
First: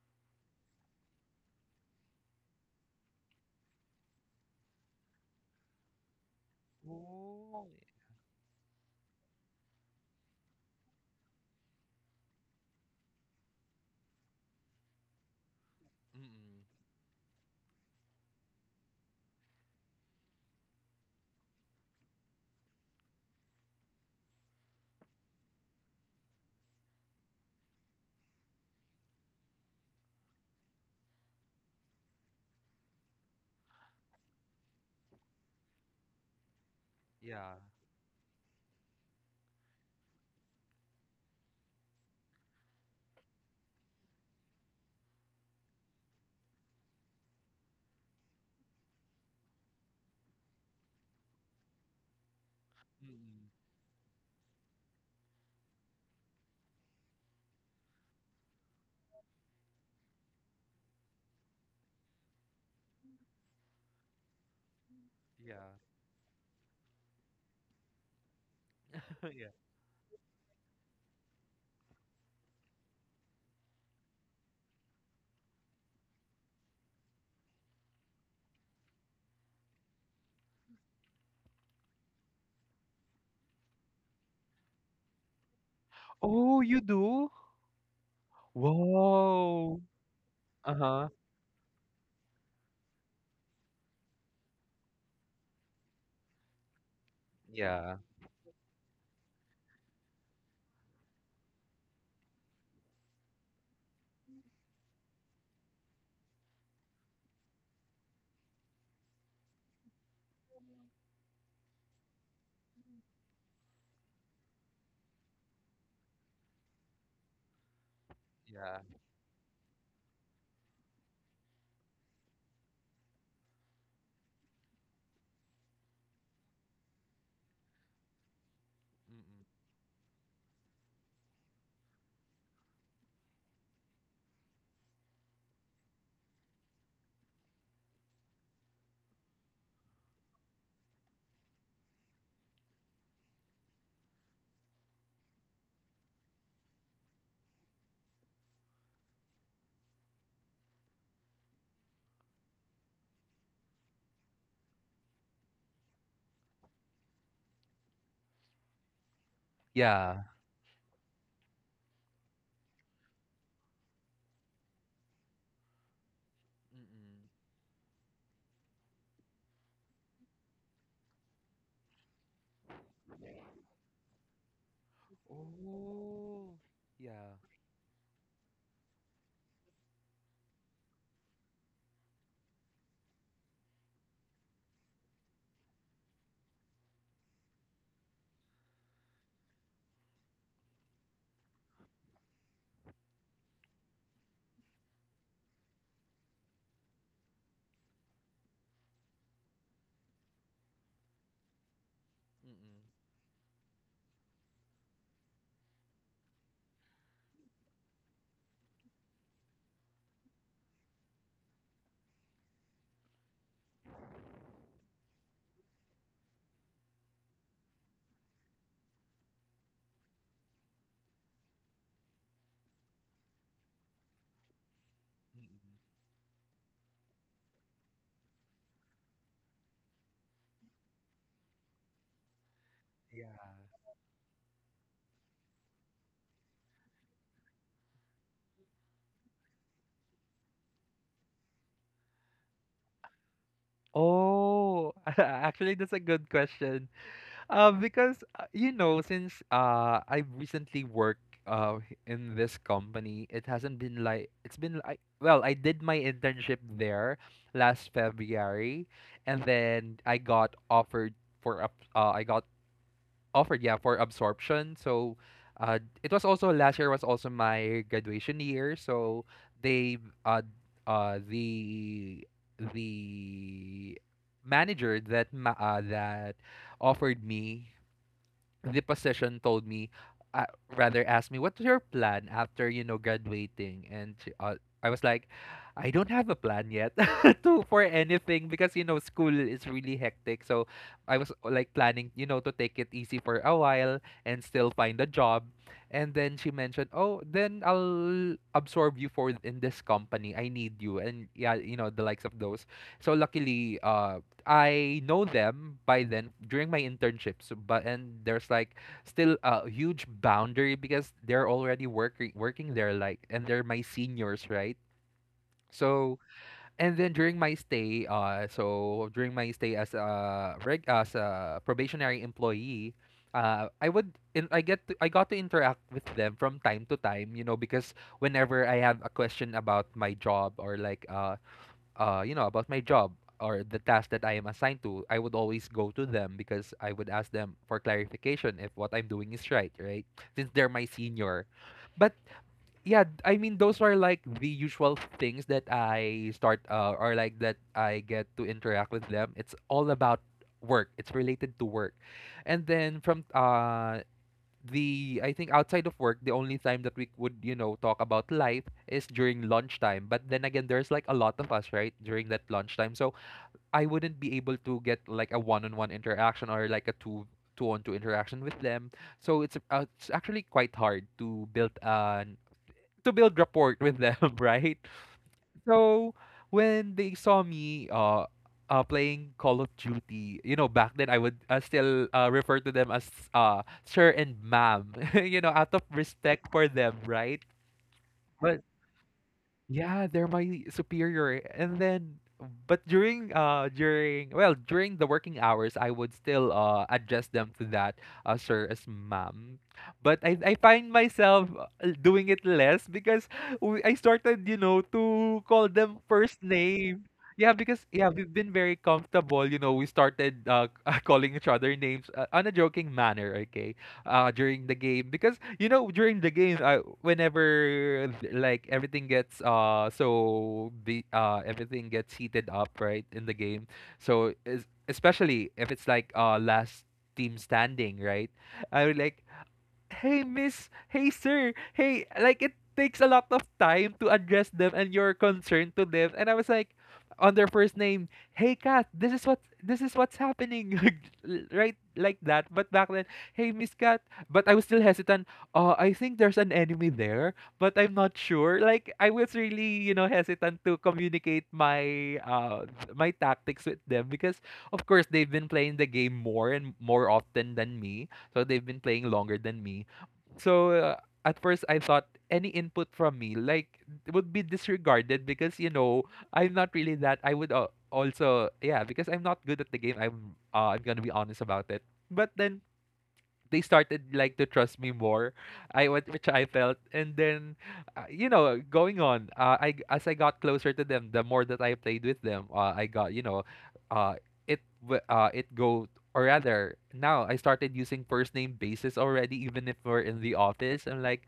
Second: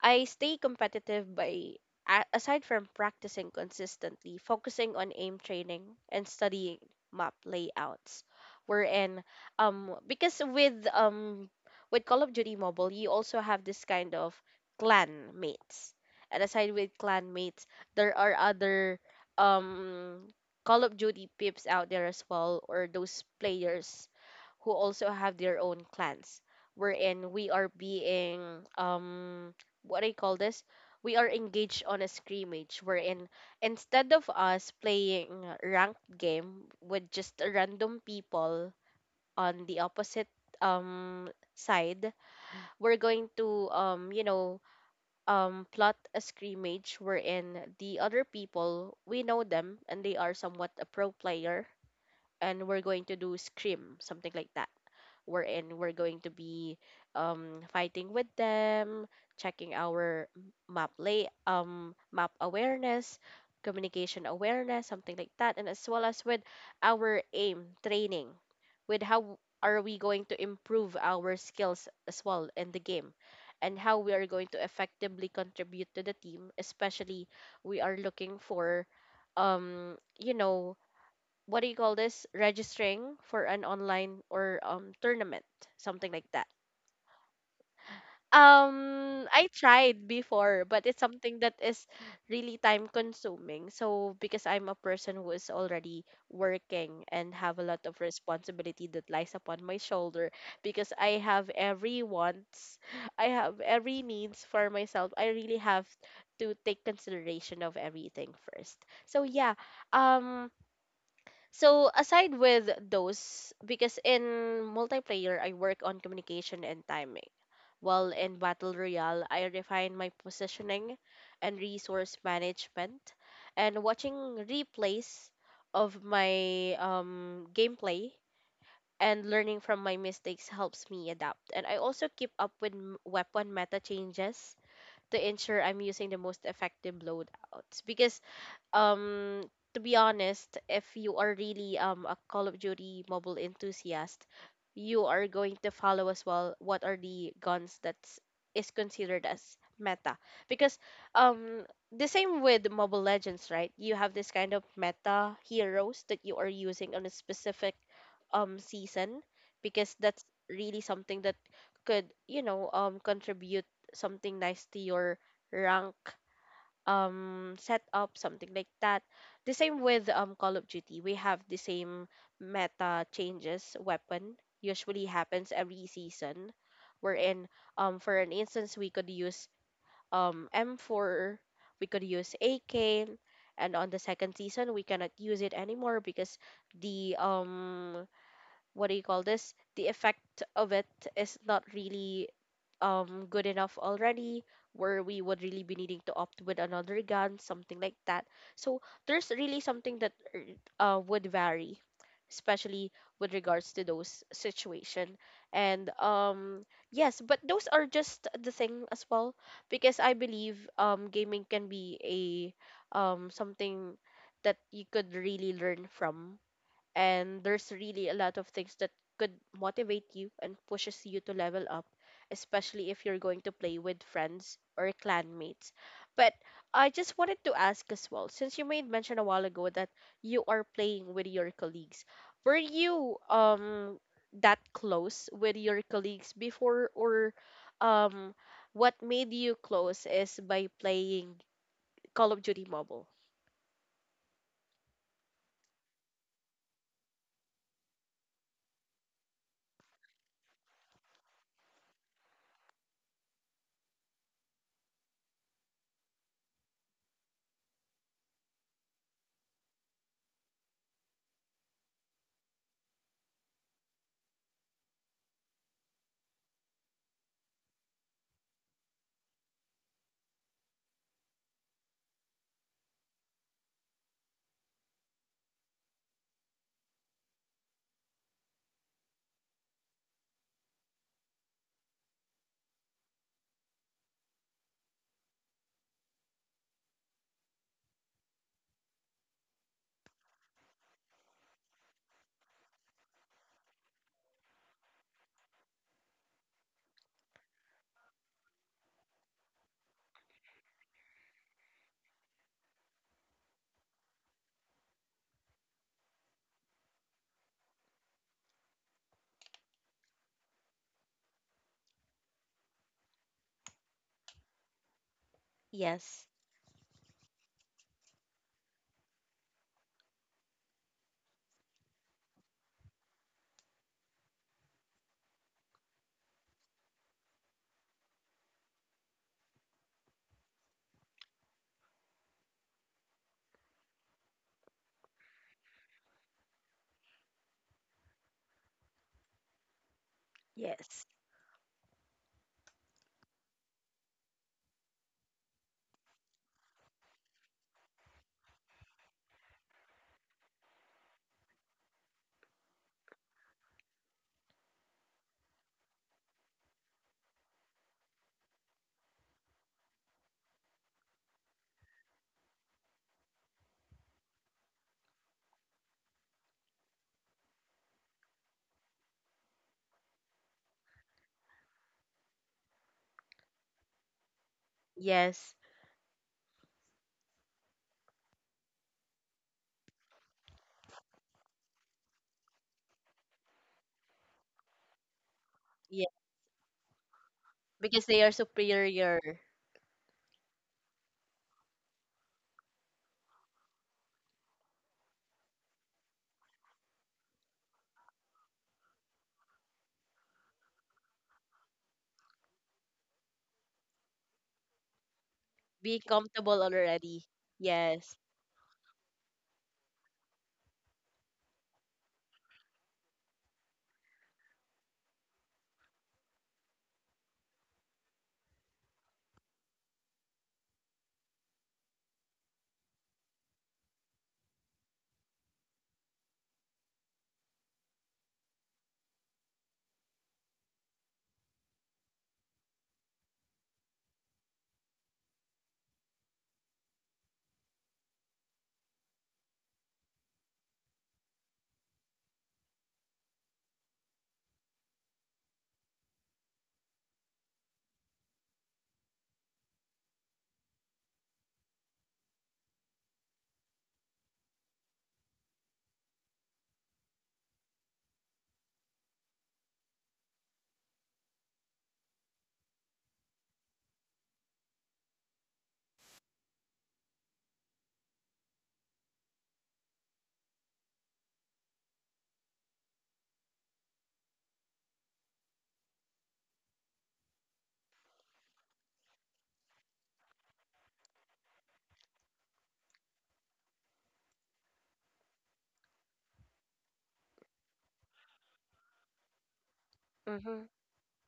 [SPEAKER 1] I stay competitive by, aside from practicing consistently, focusing on aim training and studying map
[SPEAKER 2] Oh.
[SPEAKER 1] layouts. Wherein, because with Call of Duty Mobile, you also have this kind of clan mates, and
[SPEAKER 2] Mm-mm.
[SPEAKER 1] aside with clan mates, there are other um Call of Duty pips out there as well, or those players who also have their own clans, wherein we are being um what do you call this, we are engaged on a scrimmage, wherein instead of us playing ranked game with just
[SPEAKER 2] Yeah.
[SPEAKER 1] random people on the opposite um side, we're going to you know plot a scrimmage wherein the other people, we know them, and they are somewhat a pro player, and we're going to do
[SPEAKER 2] Mm-mm.
[SPEAKER 1] scrim, something like that. Wherein we're going to be fighting with them, checking our map lay map awareness, communication awareness, something like
[SPEAKER 2] Yeah.
[SPEAKER 1] that, and as well as with our aim training, with how
[SPEAKER 2] Yeah.
[SPEAKER 1] are we going to improve our skills as well in the game and how we are going to effectively contribute to the team, especially we are looking for you know what do you call this, registering for an online or tournament, something like that.
[SPEAKER 2] Oh, you do?
[SPEAKER 1] I
[SPEAKER 2] Wow.
[SPEAKER 1] tried before, but it's
[SPEAKER 2] Uh-huh.
[SPEAKER 1] something that is really time consuming, so because I'm a person who is already working and have a lot
[SPEAKER 2] Yeah.
[SPEAKER 1] of responsibility that lies upon my shoulder, because I have every wants, I have every needs for myself, I really have to take consideration of everything first. So yeah. um so aside with those, because in multiplayer I work on communication and timing, while in battle
[SPEAKER 2] Yeah.
[SPEAKER 1] royale I refine my positioning and resource management, and watching replays of my gameplay and
[SPEAKER 2] Mm-mm.
[SPEAKER 1] learning from my mistakes helps me adapt. And I also keep up with weapon meta changes to ensure I'm using the most effective loadouts, because um to be honest, if you are really a Call of Duty Mobile enthusiast, you are going to follow as well what are the guns that is considered as meta, because um the same with Mobile Legends, right? You have this kind of meta heroes that you are using on a specific season, because that's
[SPEAKER 2] Yeah.
[SPEAKER 1] really something that could you know contribute something nice to your rank
[SPEAKER 2] Mm-mm.
[SPEAKER 1] set up, something like that. The same with Call of Duty, we have the same meta changes weapon usually happens every season,
[SPEAKER 2] Oh. Yeah.
[SPEAKER 1] wherein for an instance we could use m4, we could use ak, and on the second season we cannot use it anymore because the what do you call this, the effect of it is not really good enough already, where we would really be needing to opt with another gun, something like that. So there's really something that would vary,
[SPEAKER 2] Mm-mm.
[SPEAKER 1] especially with regards to those situation. And yes, but those are just the thing as well, because I believe gaming can be a something that you could really learn from, and there's really a lot of things that could motivate you and pushes you to level up, especially if you're going to play with friends or clanmates.
[SPEAKER 2] Mm-mm.
[SPEAKER 1] But I just wanted to ask as well, since you made mention a while ago that you are playing with your colleagues, were you
[SPEAKER 2] Yeah.
[SPEAKER 1] that close with your colleagues before, or um what made you close is by playing Call of Duty Mobile?
[SPEAKER 2] Oh, actually, that's a good question. Because you know, since I've recently worked in this company, it hasn't been like well, I did my internship there last February, and then I got offered, yeah, for absorption. So, it was also last year, was also my graduation year. So they uh the the manager that offered me the position told me, uh, rather asked me, "What's your plan after you know graduating?" And I was like, "I don't have a plan yet to for anything because you know school is really hectic." So I was like planning, you know, to take it easy for a while and still find a job. And then she mentioned, "Oh, then I'll absorb you for in this company. I need you." And yeah, you know the likes of those. So luckily, I know them by then during my internships, so- but and there's like still a huge boundary because they're already working working there like, and they're my seniors, right? So
[SPEAKER 1] Yes.
[SPEAKER 2] and then during my stay, as a probationary employee, I would in I get to, I got to interact with them from time to time, you know, because whenever I have a question about my job or like you know, about my job or the task that I am assigned to, I would always go to them because I would ask them for clarification if what I'm doing is right, right? Since they're my
[SPEAKER 1] Yes.
[SPEAKER 2] senior. But yeah, I mean, those are like the usual things that I start or like that I get to interact with them. It's all about work. It's related to work. And then from the I think outside of work, the only time that we would, you know, talk about life is during lunchtime. But then again, there's like a lot of us, right, during that lunchtime. So I wouldn't be able to get like a one-on-one interaction or like a two two-on-two interaction with them. So it's actually quite hard to build rapport with them, right?
[SPEAKER 1] Yes,
[SPEAKER 2] So when they saw me playing Call of Duty, you know, back then I would still refer to them as sir and ma'am, you know, out of respect for them, right?
[SPEAKER 1] because they are
[SPEAKER 2] But
[SPEAKER 1] superior.
[SPEAKER 2] yeah, they're my superior. And then but during during the working hours I would still address them to that sir as ma'am. But I find myself doing it less because I started, you know, to call them
[SPEAKER 1] Be
[SPEAKER 2] first
[SPEAKER 1] comfortable
[SPEAKER 2] name.
[SPEAKER 1] already.
[SPEAKER 2] Yeah, because yeah,
[SPEAKER 1] Yes.
[SPEAKER 2] we've been very comfortable, you know, we started calling each other names on a joking manner, okay? During the game, because you know during the game whenever like everything gets so the everything gets heated up, right, in the game. So especially if it's like last team standing, right, I would like, "Hey miss, hey sir, hey," like it takes a lot of time to address them and your concern to them. And I was like, on their first name, "Hey Kat, this is what's happening," right, like that. But back then, "Hey miss Kat." But I was still hesitant. I think there's an enemy there, but I'm not sure. Like I was really, you know, hesitant to communicate my tactics with them because of course they've been playing the game more and more often than me, so they've been playing longer than me. So, at first I thought any input from me would be disregarded because you know I'm not really that. I would also yeah, because I'm not good at the game. I'm gonna be honest about it. But then they started like to trust me more, I what which I felt. And then you know, going on, I as I got closer to them, the more that I played with them, I got, you know, uh it w- it go or rather now I started using first name basis already even if we're in the
[SPEAKER 1] Mm-hmm.
[SPEAKER 2] office. I'm like,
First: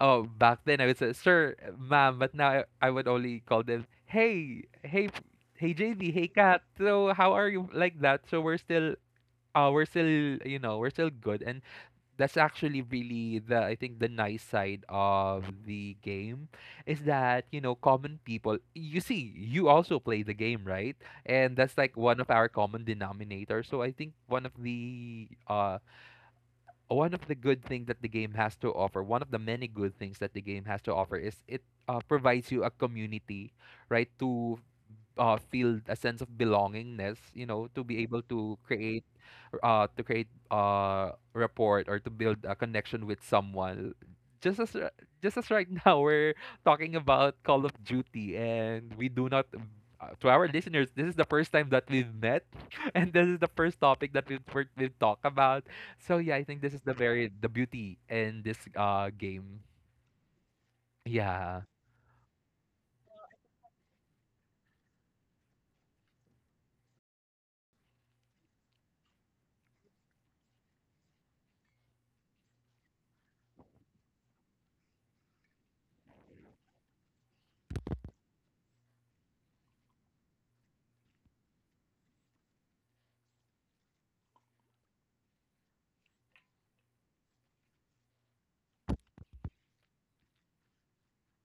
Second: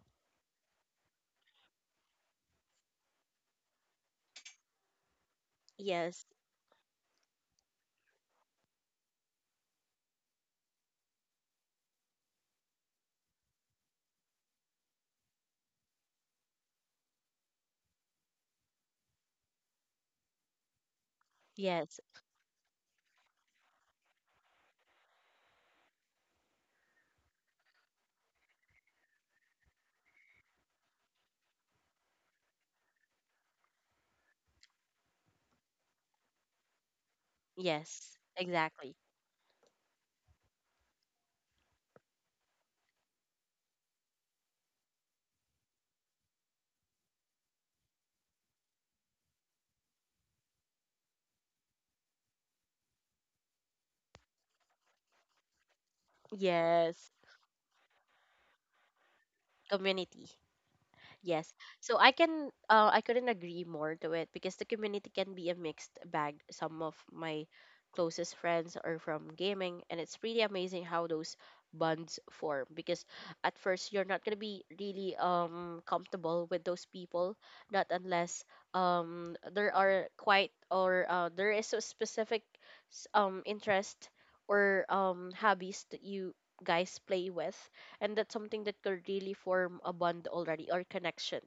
[SPEAKER 2] oh, back then I would say sir ma'am, but now I would only call them, "Hey hey JV,
[SPEAKER 1] Yes.
[SPEAKER 2] hey Kat, so how are you," like that. So we're still uh, we're still you know, we're still good. And that's actually really the, I think, the nice side of the game, is that, you know, common people you see, you also play the game, right? And that's like
[SPEAKER 1] Yes.
[SPEAKER 2] one of our common denominators. So I think one of the good things that the game has to offer one of the many good things that the game has to offer is it provides you a community, right, to feel a sense of belongingness, you know, to be
[SPEAKER 1] Yes.
[SPEAKER 2] able to
[SPEAKER 1] Exactly.
[SPEAKER 2] create report, or to build a connection with someone, just as r- just as right now we're talking about Call of Duty, and we do not, to our listeners, this is the first time that we've met and this is the first topic that we've talked about. So yeah, I think this is the
[SPEAKER 1] Yes.
[SPEAKER 2] very, the beauty in this game.
[SPEAKER 1] Community. Yes.
[SPEAKER 2] Yeah.
[SPEAKER 1] So I can I couldn't agree more to it, because the community can be a mixed bag. Some of my closest friends are from gaming, and it's pretty amazing how those bonds form, because at first you're not going to be really comfortable with those people, not unless there are quite or there is a specific interest or hobbies that you guys play with, and that's something that could really form a bond already or connection,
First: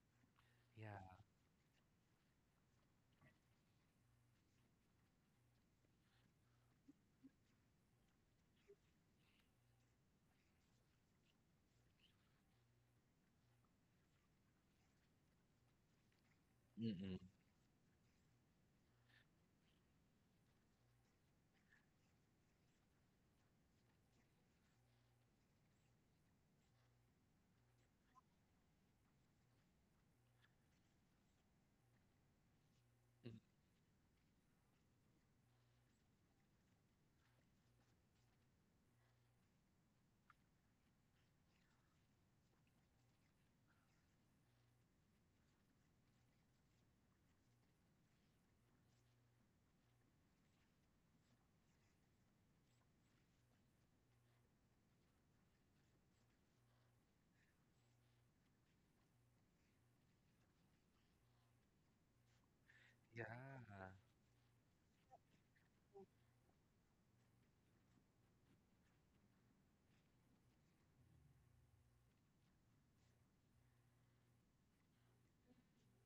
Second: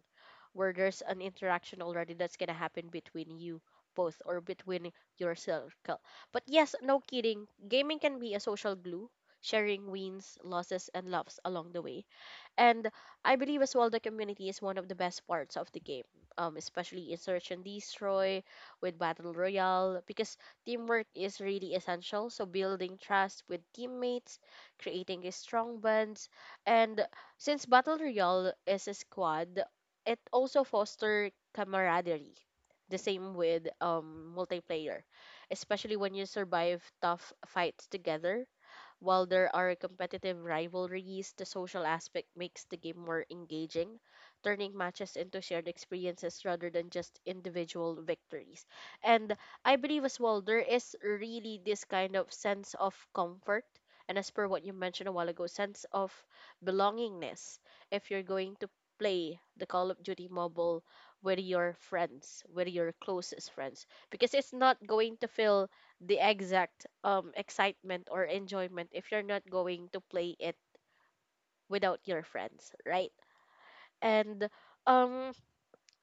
[SPEAKER 1] where there's
[SPEAKER 2] Yeah.
[SPEAKER 1] an interaction already that's gonna happen between you both or between your circle. But yes, no kidding, gaming can be a social glue, sharing wins, losses, and loves along the way. And I believe as well the community is one of the best parts of the game, especially in
[SPEAKER 2] Mm-mm.
[SPEAKER 1] Search and Destroy with Battle Royale, because teamwork is really essential. So building trust with teammates, creating a strong bonds, and since Battle Royale is a squad, it also foster camaraderie. The same
[SPEAKER 2] Mm,
[SPEAKER 1] with multiplayer, especially when you survive tough fights together, while there are competitive rivalries, the social aspect makes the game more engaging, turning matches into shared experiences rather than just individual victories. And I believe as well there is really this kind of sense of comfort. And as per what you mentioned a while ago, sense of belongingness, if you're going to play the Call of Duty Mobile with your friends, with your closest friends,
[SPEAKER 2] yeah.
[SPEAKER 1] because it's not going to feel the exact excitement or enjoyment if you're not going to play it without your friends, right? And um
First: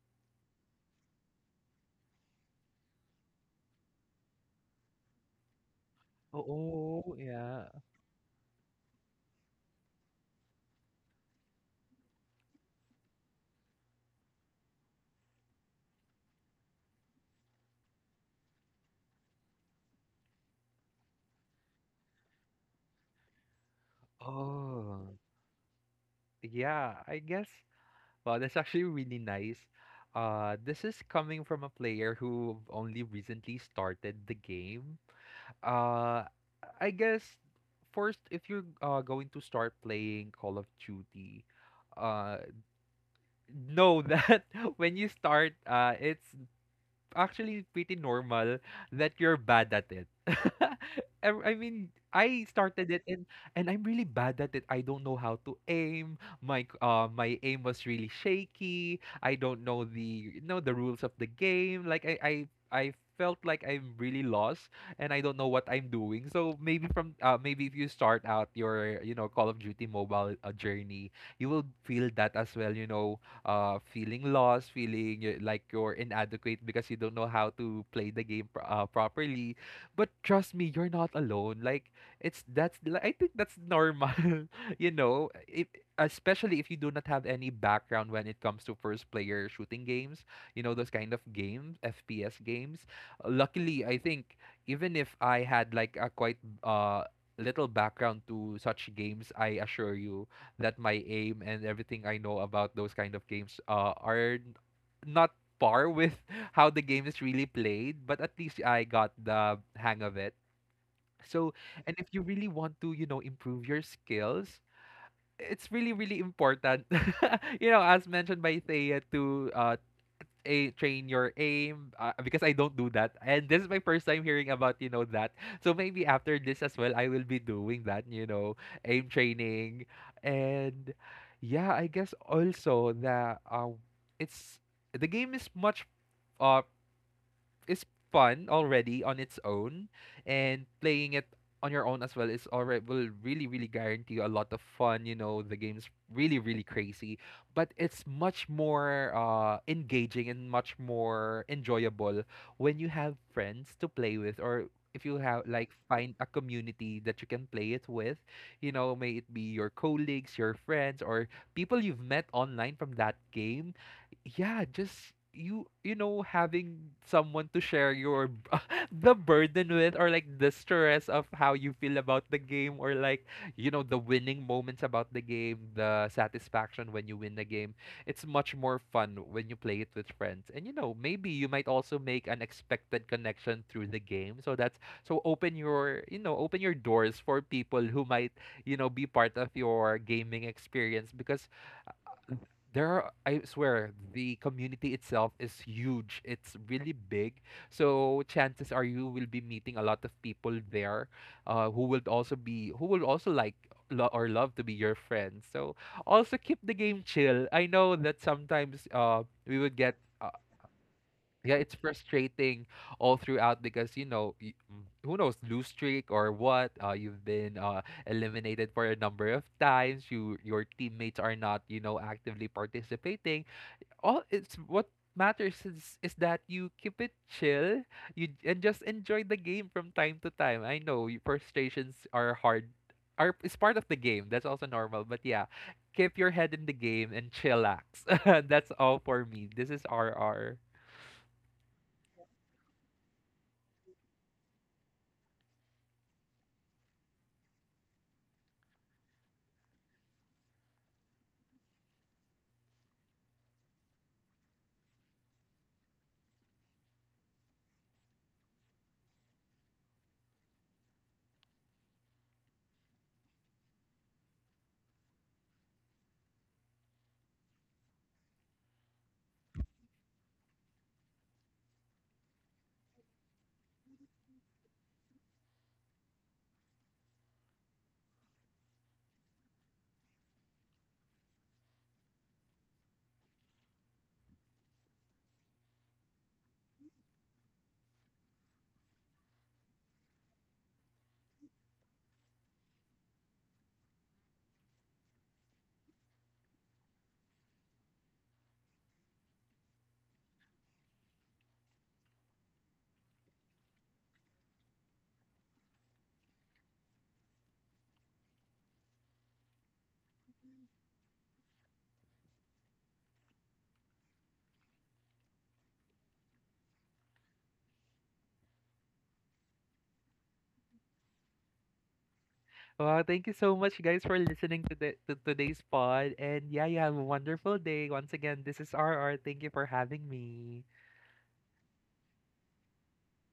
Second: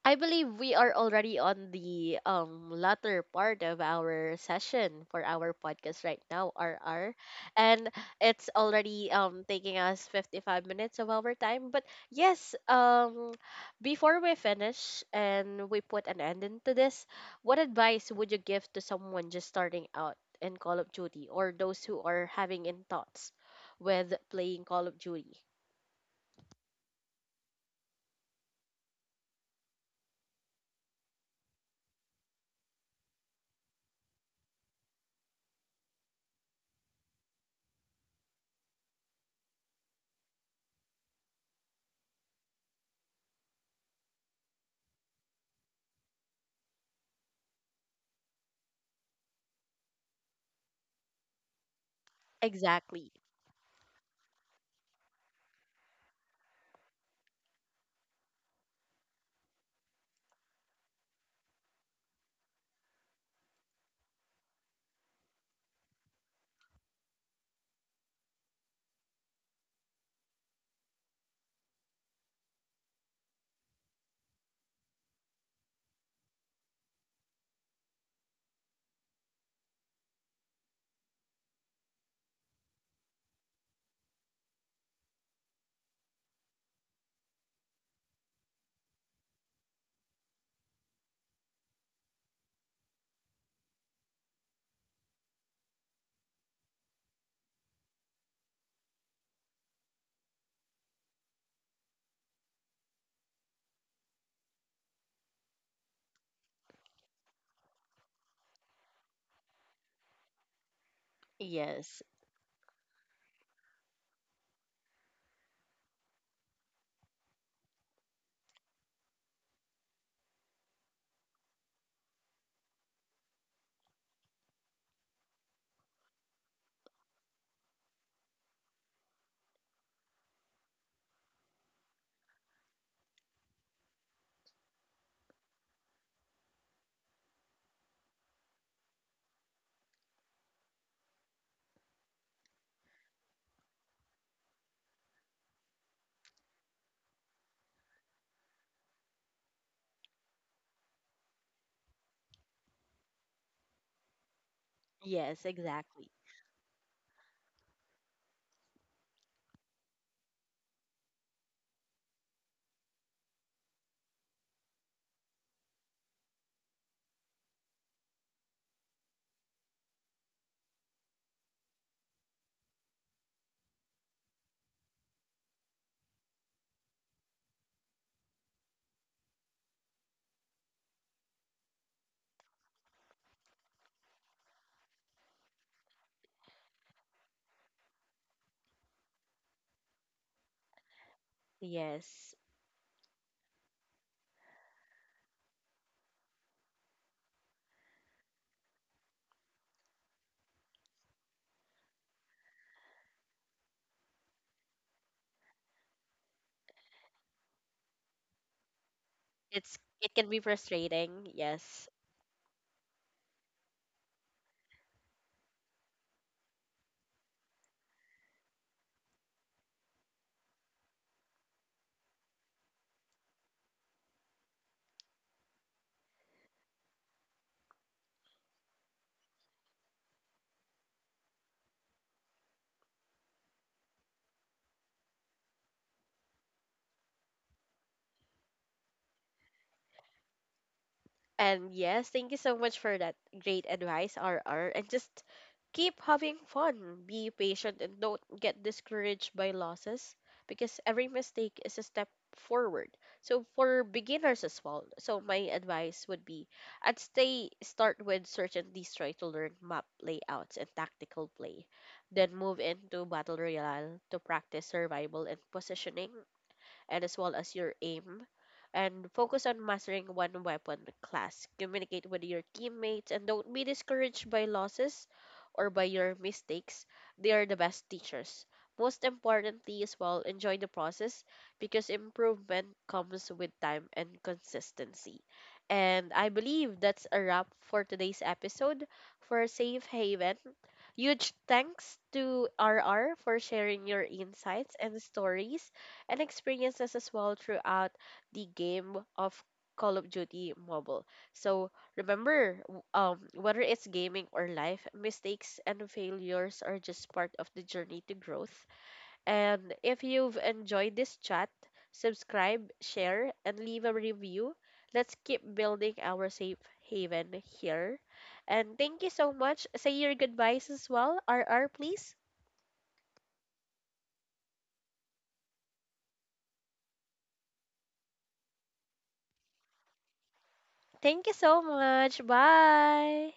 [SPEAKER 1] I believe we are already on the latter part of our session for our podcast right now, RR.
[SPEAKER 2] Oh yeah.
[SPEAKER 1] And it's already taking us 55 minutes of our time. But yes, before we finish and we put an end into this, what advice would you give to someone just starting out in Call of Duty or those who are having in thoughts with playing Call of
[SPEAKER 2] Oh
[SPEAKER 1] Duty?
[SPEAKER 2] yeah, I guess. Wow, that's actually really nice. This is coming from a player who only recently started the game. Uh, I guess, first, if you're going to start playing Call of Duty, uh, know that when you start, it's actually pretty normal that you're bad at it. I mean, I started it,
[SPEAKER 1] Exactly.
[SPEAKER 2] and I'm really bad at it. I don't know how to aim. My aim was really shaky. I don't know the, you know, the rules of the game. I felt like I'm really lost, and I don't know what I'm doing. So maybe from maybe if you start out your, you know, Call of Duty mobile journey, you will feel that as well, you know, feeling lost, feeling like you're inadequate because you don't know how to play the game properly. But trust me, you're not alone. Like I think that's normal, you know. If, especially if you do not have any background when it comes to first player shooting games, you know, those kind of games, FPS games. Luckily, I think even if I had like a quite little background to such games, I assure you that my aim and everything I know about those kind of games not par with how the game is really played, but at least I got the hang of it. So, and
[SPEAKER 1] Yes.
[SPEAKER 2] if you really want to, you know, improve your skills, it's really really important you know, as mentioned by Thea, to a train your aim, because I don't do that. And this is my first time hearing about, you know, that. So maybe after this as well, I will be doing that, you know, aim training. And yeah, I guess also that it's the game is much uh is fun already on its own, and playing it on your own as well is already, will really really guarantee you a lot of fun. You know, the game's really really crazy, but it's much more engaging and much more enjoyable when you have friends to play with, or if you have
[SPEAKER 1] Yes,
[SPEAKER 2] like,
[SPEAKER 1] exactly.
[SPEAKER 2] find a community that you can play it with, you know, may it be your colleagues, your friends, or people you've met online from that game. Yeah, just you know, having someone to share your the burden with, or like the stress of how you feel about the game, or like, you know, the winning moments about the game, the satisfaction when you win the game. It's much more fun when you play it with friends, and you know, maybe you might also make an expected connection through the game. So that's, so open your, you know, open your doors for people who might, you know, be part of your gaming experience, because
[SPEAKER 1] Yes.
[SPEAKER 2] there are, I swear, the community itself is huge. It's really big. So chances are you will be meeting a lot of people there, who will also like lo- or love to be your friends. So also keep the game chill. I know that sometimes we
[SPEAKER 1] It's,
[SPEAKER 2] would get
[SPEAKER 1] it can be frustrating,
[SPEAKER 2] yeah, it's
[SPEAKER 1] yes.
[SPEAKER 2] frustrating all throughout, because you know who knows, lose streak or what. You've been eliminated for a number of times. Your teammates are not, you know, actively participating. All, it's what matters is that you keep it chill. You j- and just enjoy the game from time to time. I know frustrations are hard are is part of the game, that's also normal, but yeah, keep your head in the game and chillax. That's all for me, this is RR.
[SPEAKER 1] And yes, thank you so much for that great advice, RR. And just keep having fun, be patient, and don't get discouraged by losses, because every mistake is a step forward. So for beginners as well, so my advice would be, I'd stay start with Search and Destroy to learn map layouts and tactical play, then move into Battle Royale to practice survival and positioning, and as well as your aim. And focus on mastering one weapon class. Communicate with your teammates and don't be discouraged by losses or by your mistakes. They are the best teachers. Most importantly, as well, enjoy the process because improvement comes with time and consistency. And I believe that's a wrap for today's episode for Safe Haven. Huge thanks to RR for sharing your insights and stories and experiences as well throughout the game of Call of Duty Mobile. So remember, whether it's gaming or life, mistakes and failures are just part of the journey to growth. And if you've enjoyed this chat, subscribe, share, and leave a review. Let's keep building our safe haven here. And thank you so much. Say your goodbyes as well, RR, please.
[SPEAKER 2] Wow, thank you so much, guys, for listening to, to today's pod. And yeah, you have a wonderful day. Once again, this is RR. Thank you for having me.
[SPEAKER 1] Thank you so much. Bye.